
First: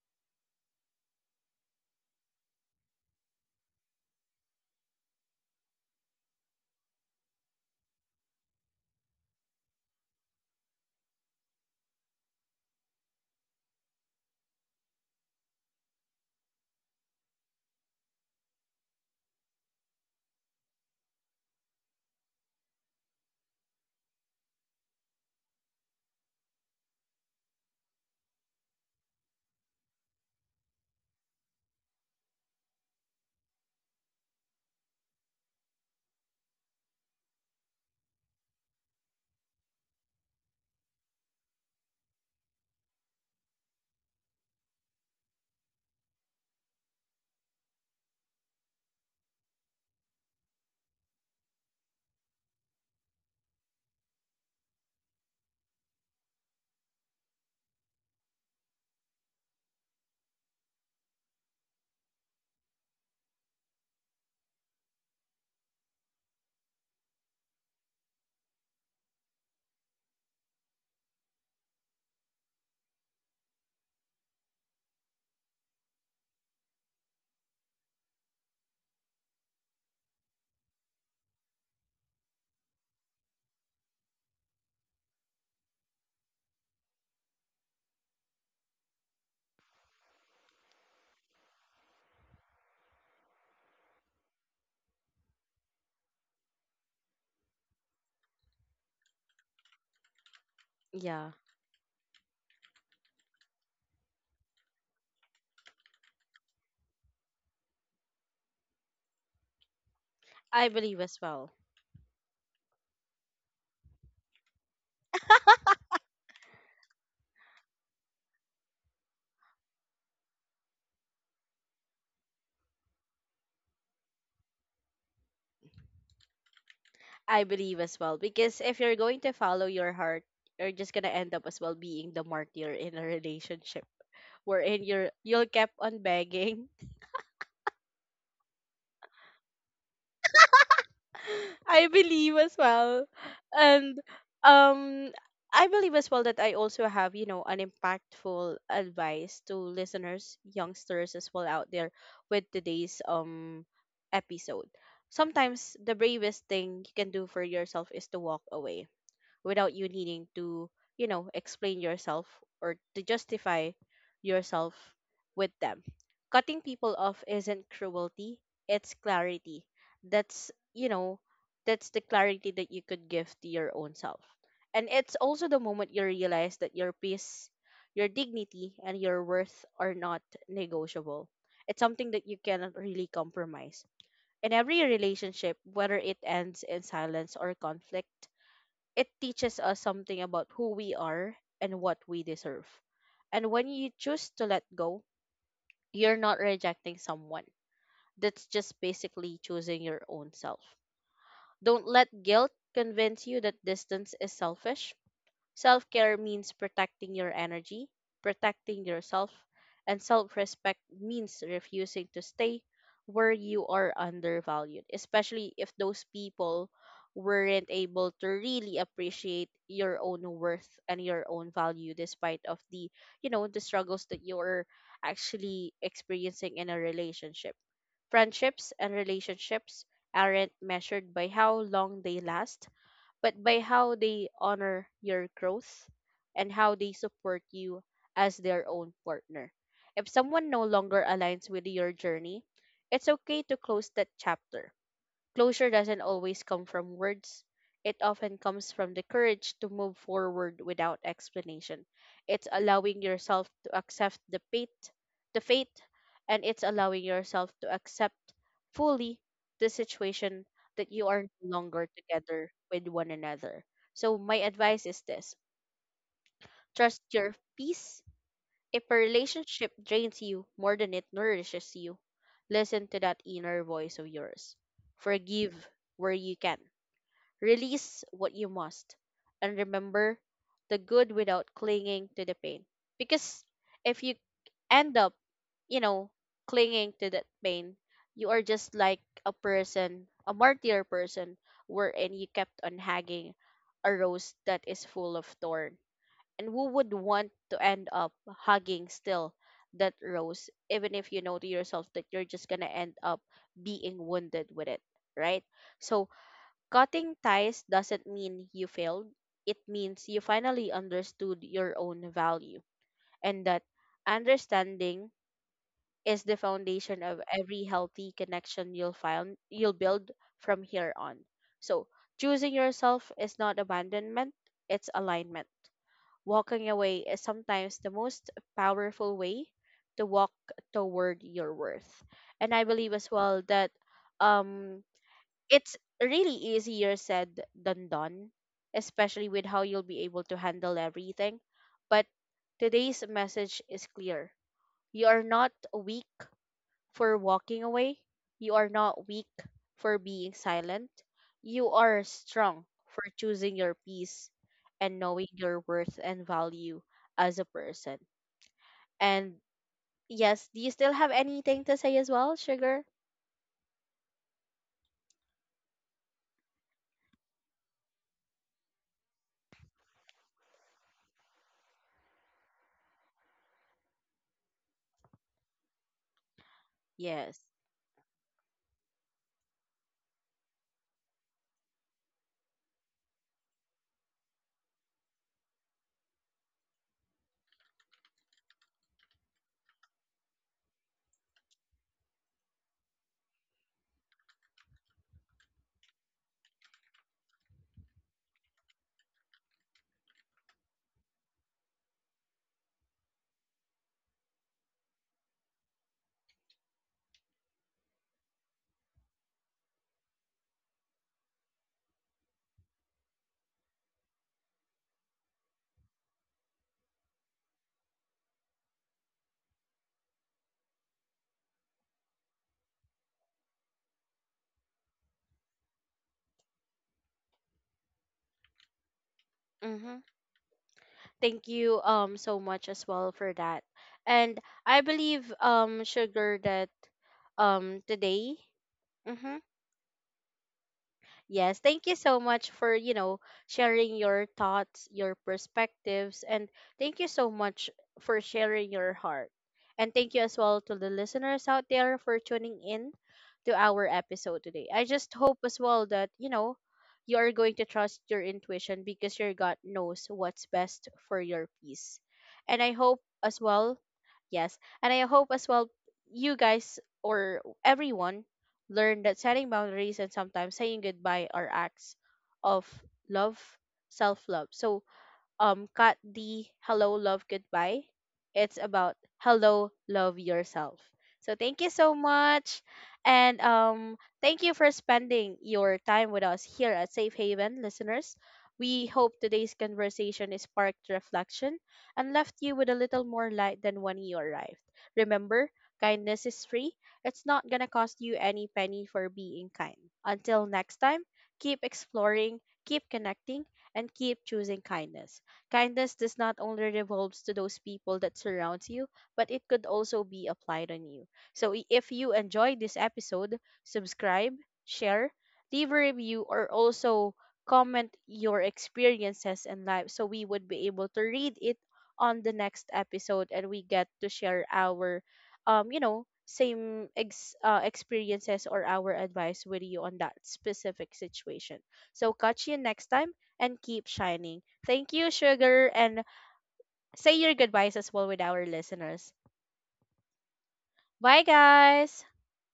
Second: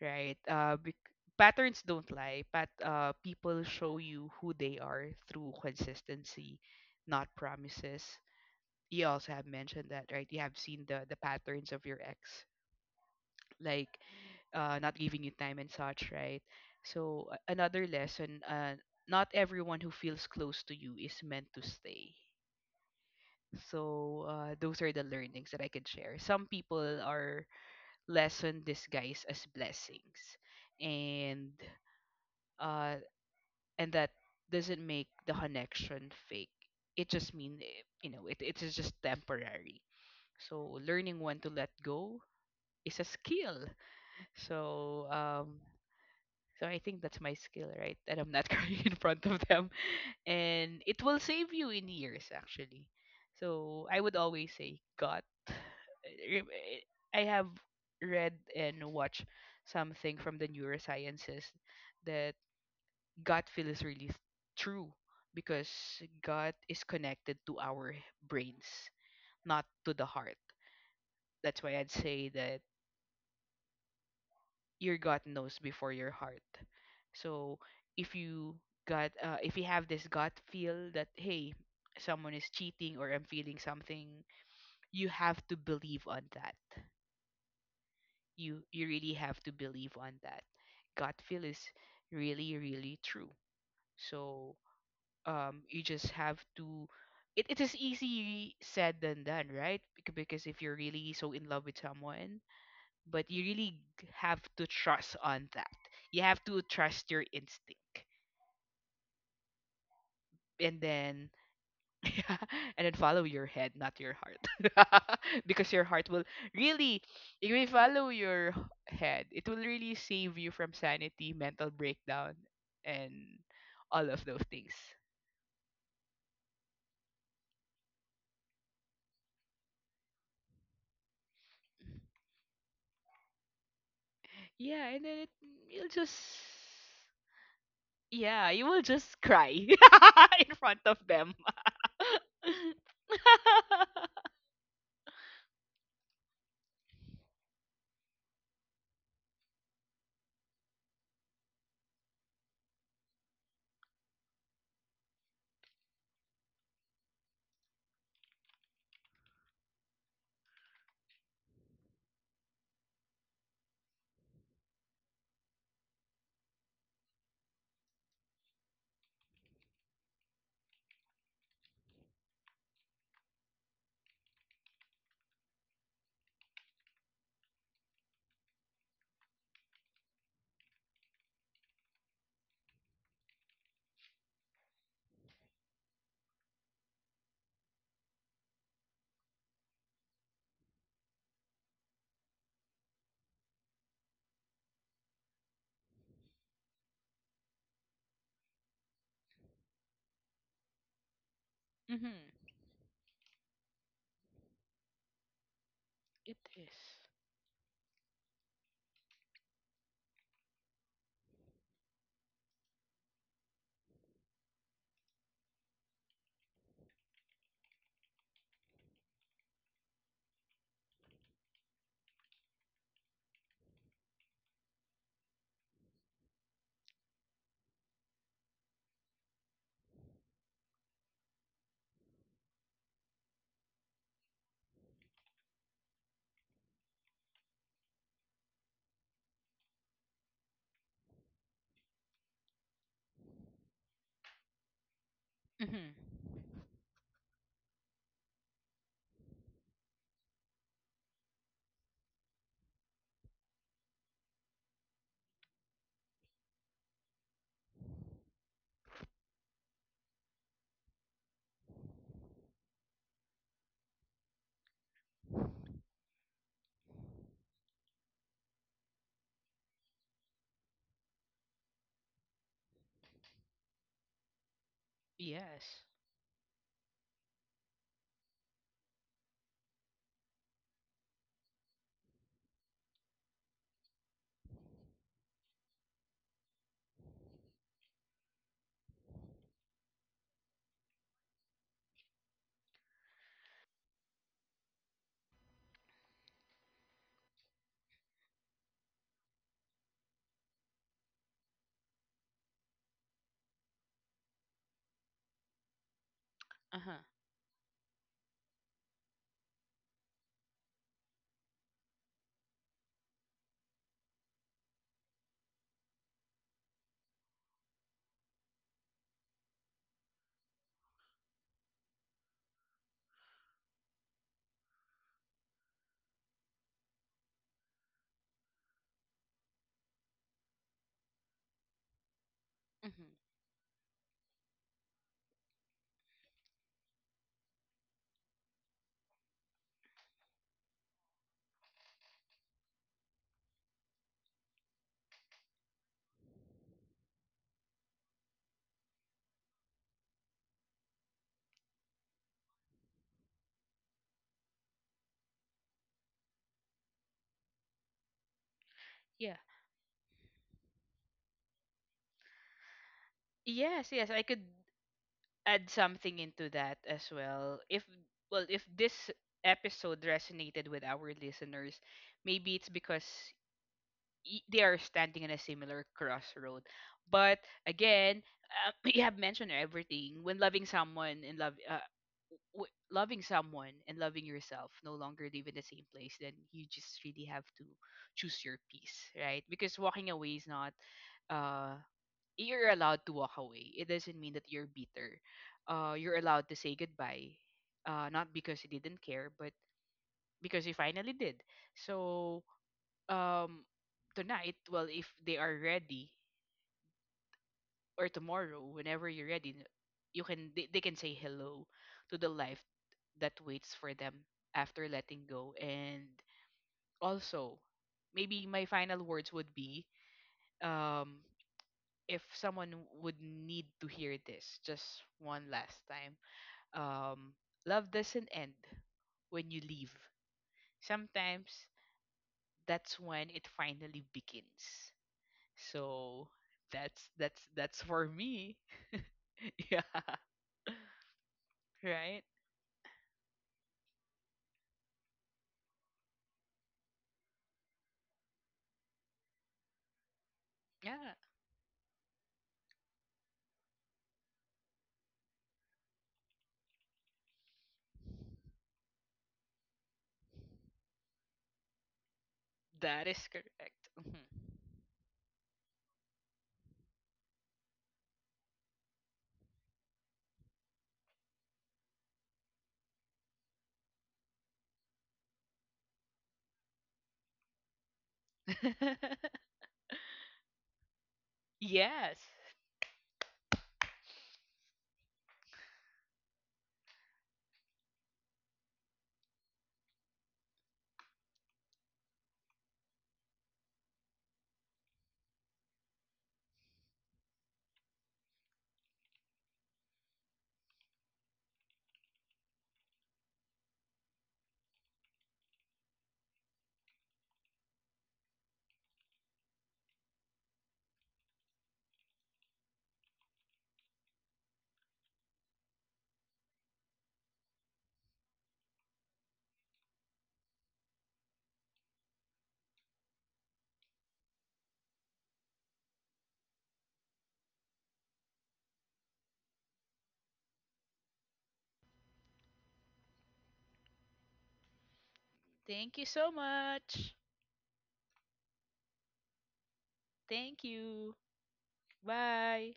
S2: right? Patterns don't lie, but people show you who they are through consistency, not promises. You also have mentioned that, right? You have seen the patterns of your ex, like not giving you time and such, right? So another lesson: not everyone who feels close to you is meant to stay. So those are the learnings that I can share. Some people are lesson disguised as blessings, and uh, and that doesn't make the connection fake. It just mean you know it is just temporary. So learning when to let go is a skill. So I think that's my skill, right? That I'm not crying in front of them. And it will save you in years actually. So I would always say God. Re- I have read and watched something from the neurosciences that gut feel is really true because gut is connected to our brains, not to the heart. That's why I'd say that your gut knows before your heart. So if you if you have this gut feel that hey, someone is cheating or I'm feeling something, you have to believe on that. You really have to believe on that. Gut feel is really really true. So you just have to, it is easy said than done, right? Because if you're really so in
S1: Yeah,
S2: love with someone, but you really have to trust on that. You have to trust your instinct, and
S1: I believe
S2: then
S1: as well.
S2: yeah, and then follow your head, not your heart, because your heart will really, if you follow your head, it will really save you from sanity, mental breakdown, and all of those things.
S1: I believe as well, because if you're going to follow your heart, you're just gonna end up as well being the martyr in a relationship,
S2: Yeah,
S1: wherein
S2: and then
S1: you're you'll
S2: you'll
S1: kept
S2: just
S1: on begging.
S2: yeah, you will just cry in front of them.
S1: I believe as well, and um, I believe as well that I also have, you know, an impactful advice to listeners, youngsters as well out there, with today's episode. Sometimes the bravest thing you can do for yourself is to walk away without you needing to, you know, explain yourself or to justify yourself with them. Cutting people off isn't cruelty, it's clarity. That's, you know, that's the clarity that you could give to your own self. And it's also the moment you realize that your peace, your dignity and your worth are not negotiable. It's something that you cannot really compromise. In every relationship, whether it ends in silence or conflict, it teaches us something about who we are and what we deserve. And when you choose to let go, you're not rejecting someone. That's just basically choosing your own self. Don't
S2: Mhm.
S1: let guilt convince you that distance is selfish. Self care
S2: It
S1: means
S2: is.
S1: protecting your energy, protecting yourself, and self respect means refusing to stay where you are undervalued, especially if those people weren't able to really appreciate your own worth and your own value, despite of the, you know, the struggles that you're actually experiencing in a relationship. Friendships and relationships aren't measured by how long they last, but by how they honor your growth and how they support you as their own partner. If someone no longer aligns with your journey, it's okay to close that chapter. Closure
S2: Mm-hmm.
S1: doesn't always come from words. It often comes from the courage to move forward without explanation. It's allowing yourself to accept the fate, and it's allowing yourself to accept fully the situation that you are no longer together with one another. So my advice is this. Trust your peace. If a relationship drains you more than it nourishes you, listen to that inner voice of yours.
S2: Yes.
S1: Forgive where you can. Release what you must, and remember the good without clinging to the pain. Because if you end up, you know, clinging to that pain, you are just like a person, a martyr person, wherein you kept on hugging a rose that is full of thorn. And who would want to end up hugging still that rose, even if you know to yourself that you're just gonna end up being wounded with it, right? So
S2: Uh-huh.
S1: cutting ties doesn't mean you failed. It means you finally understood your own value, and that understanding is the foundation of every healthy connection you'll build from here on. So, choosing yourself is not abandonment, it's alignment. Walking away is sometimes the most powerful way to walk toward your worth. And I believe as
S2: Mm-hmm.
S1: well that um it's really easier said than done, especially with how you'll be able to handle everything. But today's message is clear. You are not weak for walking away. You are not weak for being silent. You are strong for choosing your peace and knowing your worth and value as a person.
S2: Yeah.
S1: And yes, do you still have anything to say as well, Sugar?
S2: Yes, yes, I could add something into that as well. If this episode resonated with our listeners, maybe it's because they are standing in a similar crossroad. But
S1: Yes.
S2: again, you have mentioned everything. When loving someone and loving yourself no longer live in the same place, then you just really have to choose your peace, right? Because walking away is not, uh, you're allowed to walk away. It doesn't mean that you're bitter. You're allowed to say goodbye, not because you didn't care, but because you finally did. So um tonight, well, if they are ready, or tomorrow, whenever you're ready, you can they can say hello to the life that waits for them after letting go. And also, maybe my final words would be, um if someone would need to hear this just one last time, um love doesn't end when you leave.
S1: Mm-hmm.
S2: Sometimes
S1: Thank you so much
S2: that's
S1: as
S2: when
S1: well
S2: it
S1: for that.
S2: finally
S1: And
S2: begins.
S1: I believe
S2: So
S1: Sugar that
S2: that's for me.
S1: today. Mhm.
S2: Yeah,
S1: Yes, thank you
S2: right?
S1: so much for, you know, sharing your thoughts, your perspectives, and thank you so much for sharing your heart. And thank you as well to the
S2: Yeah,
S1: listeners out there for tuning in to our episode today. I just hope as well that, you know, you are going to trust your intuition, because your gut knows what's best for your peace. And I
S2: that is
S1: hope as well,
S2: correct.
S1: yes, and I hope as well you guys or everyone learned that setting boundaries and sometimes saying goodbye are acts of love, self love. So, cut the hello love goodbye. It's
S2: Mhm.
S1: about hello love yourself. So thank you so
S2: Yes.
S1: much, and thank you for spending your time with us here at Safe Haven listeners. We hope today's conversation is sparked reflection and left you with a little more light than when you arrived. Remember, kindness is free. It's not going to cost you any penny for being kind. Until next time, keep exploring, keep connecting, and keep choosing kindness. Kindness does not only revolves to those people that surrounds you, but it could also be applied on you. So if you enjoyed this episode, subscribe, share, leave a review, or also comment your experiences in life so we would be able to read it on the next episode, and we get to share our same experiences or our advice with you on that specific situation. So catch you next time and keep shining. Thank you, Sugar,
S2: Thank you
S1: and
S2: so much.
S1: say your goodbyes as well with our listeners.
S2: Thank you.
S1: Bye, guys.
S2: Bye.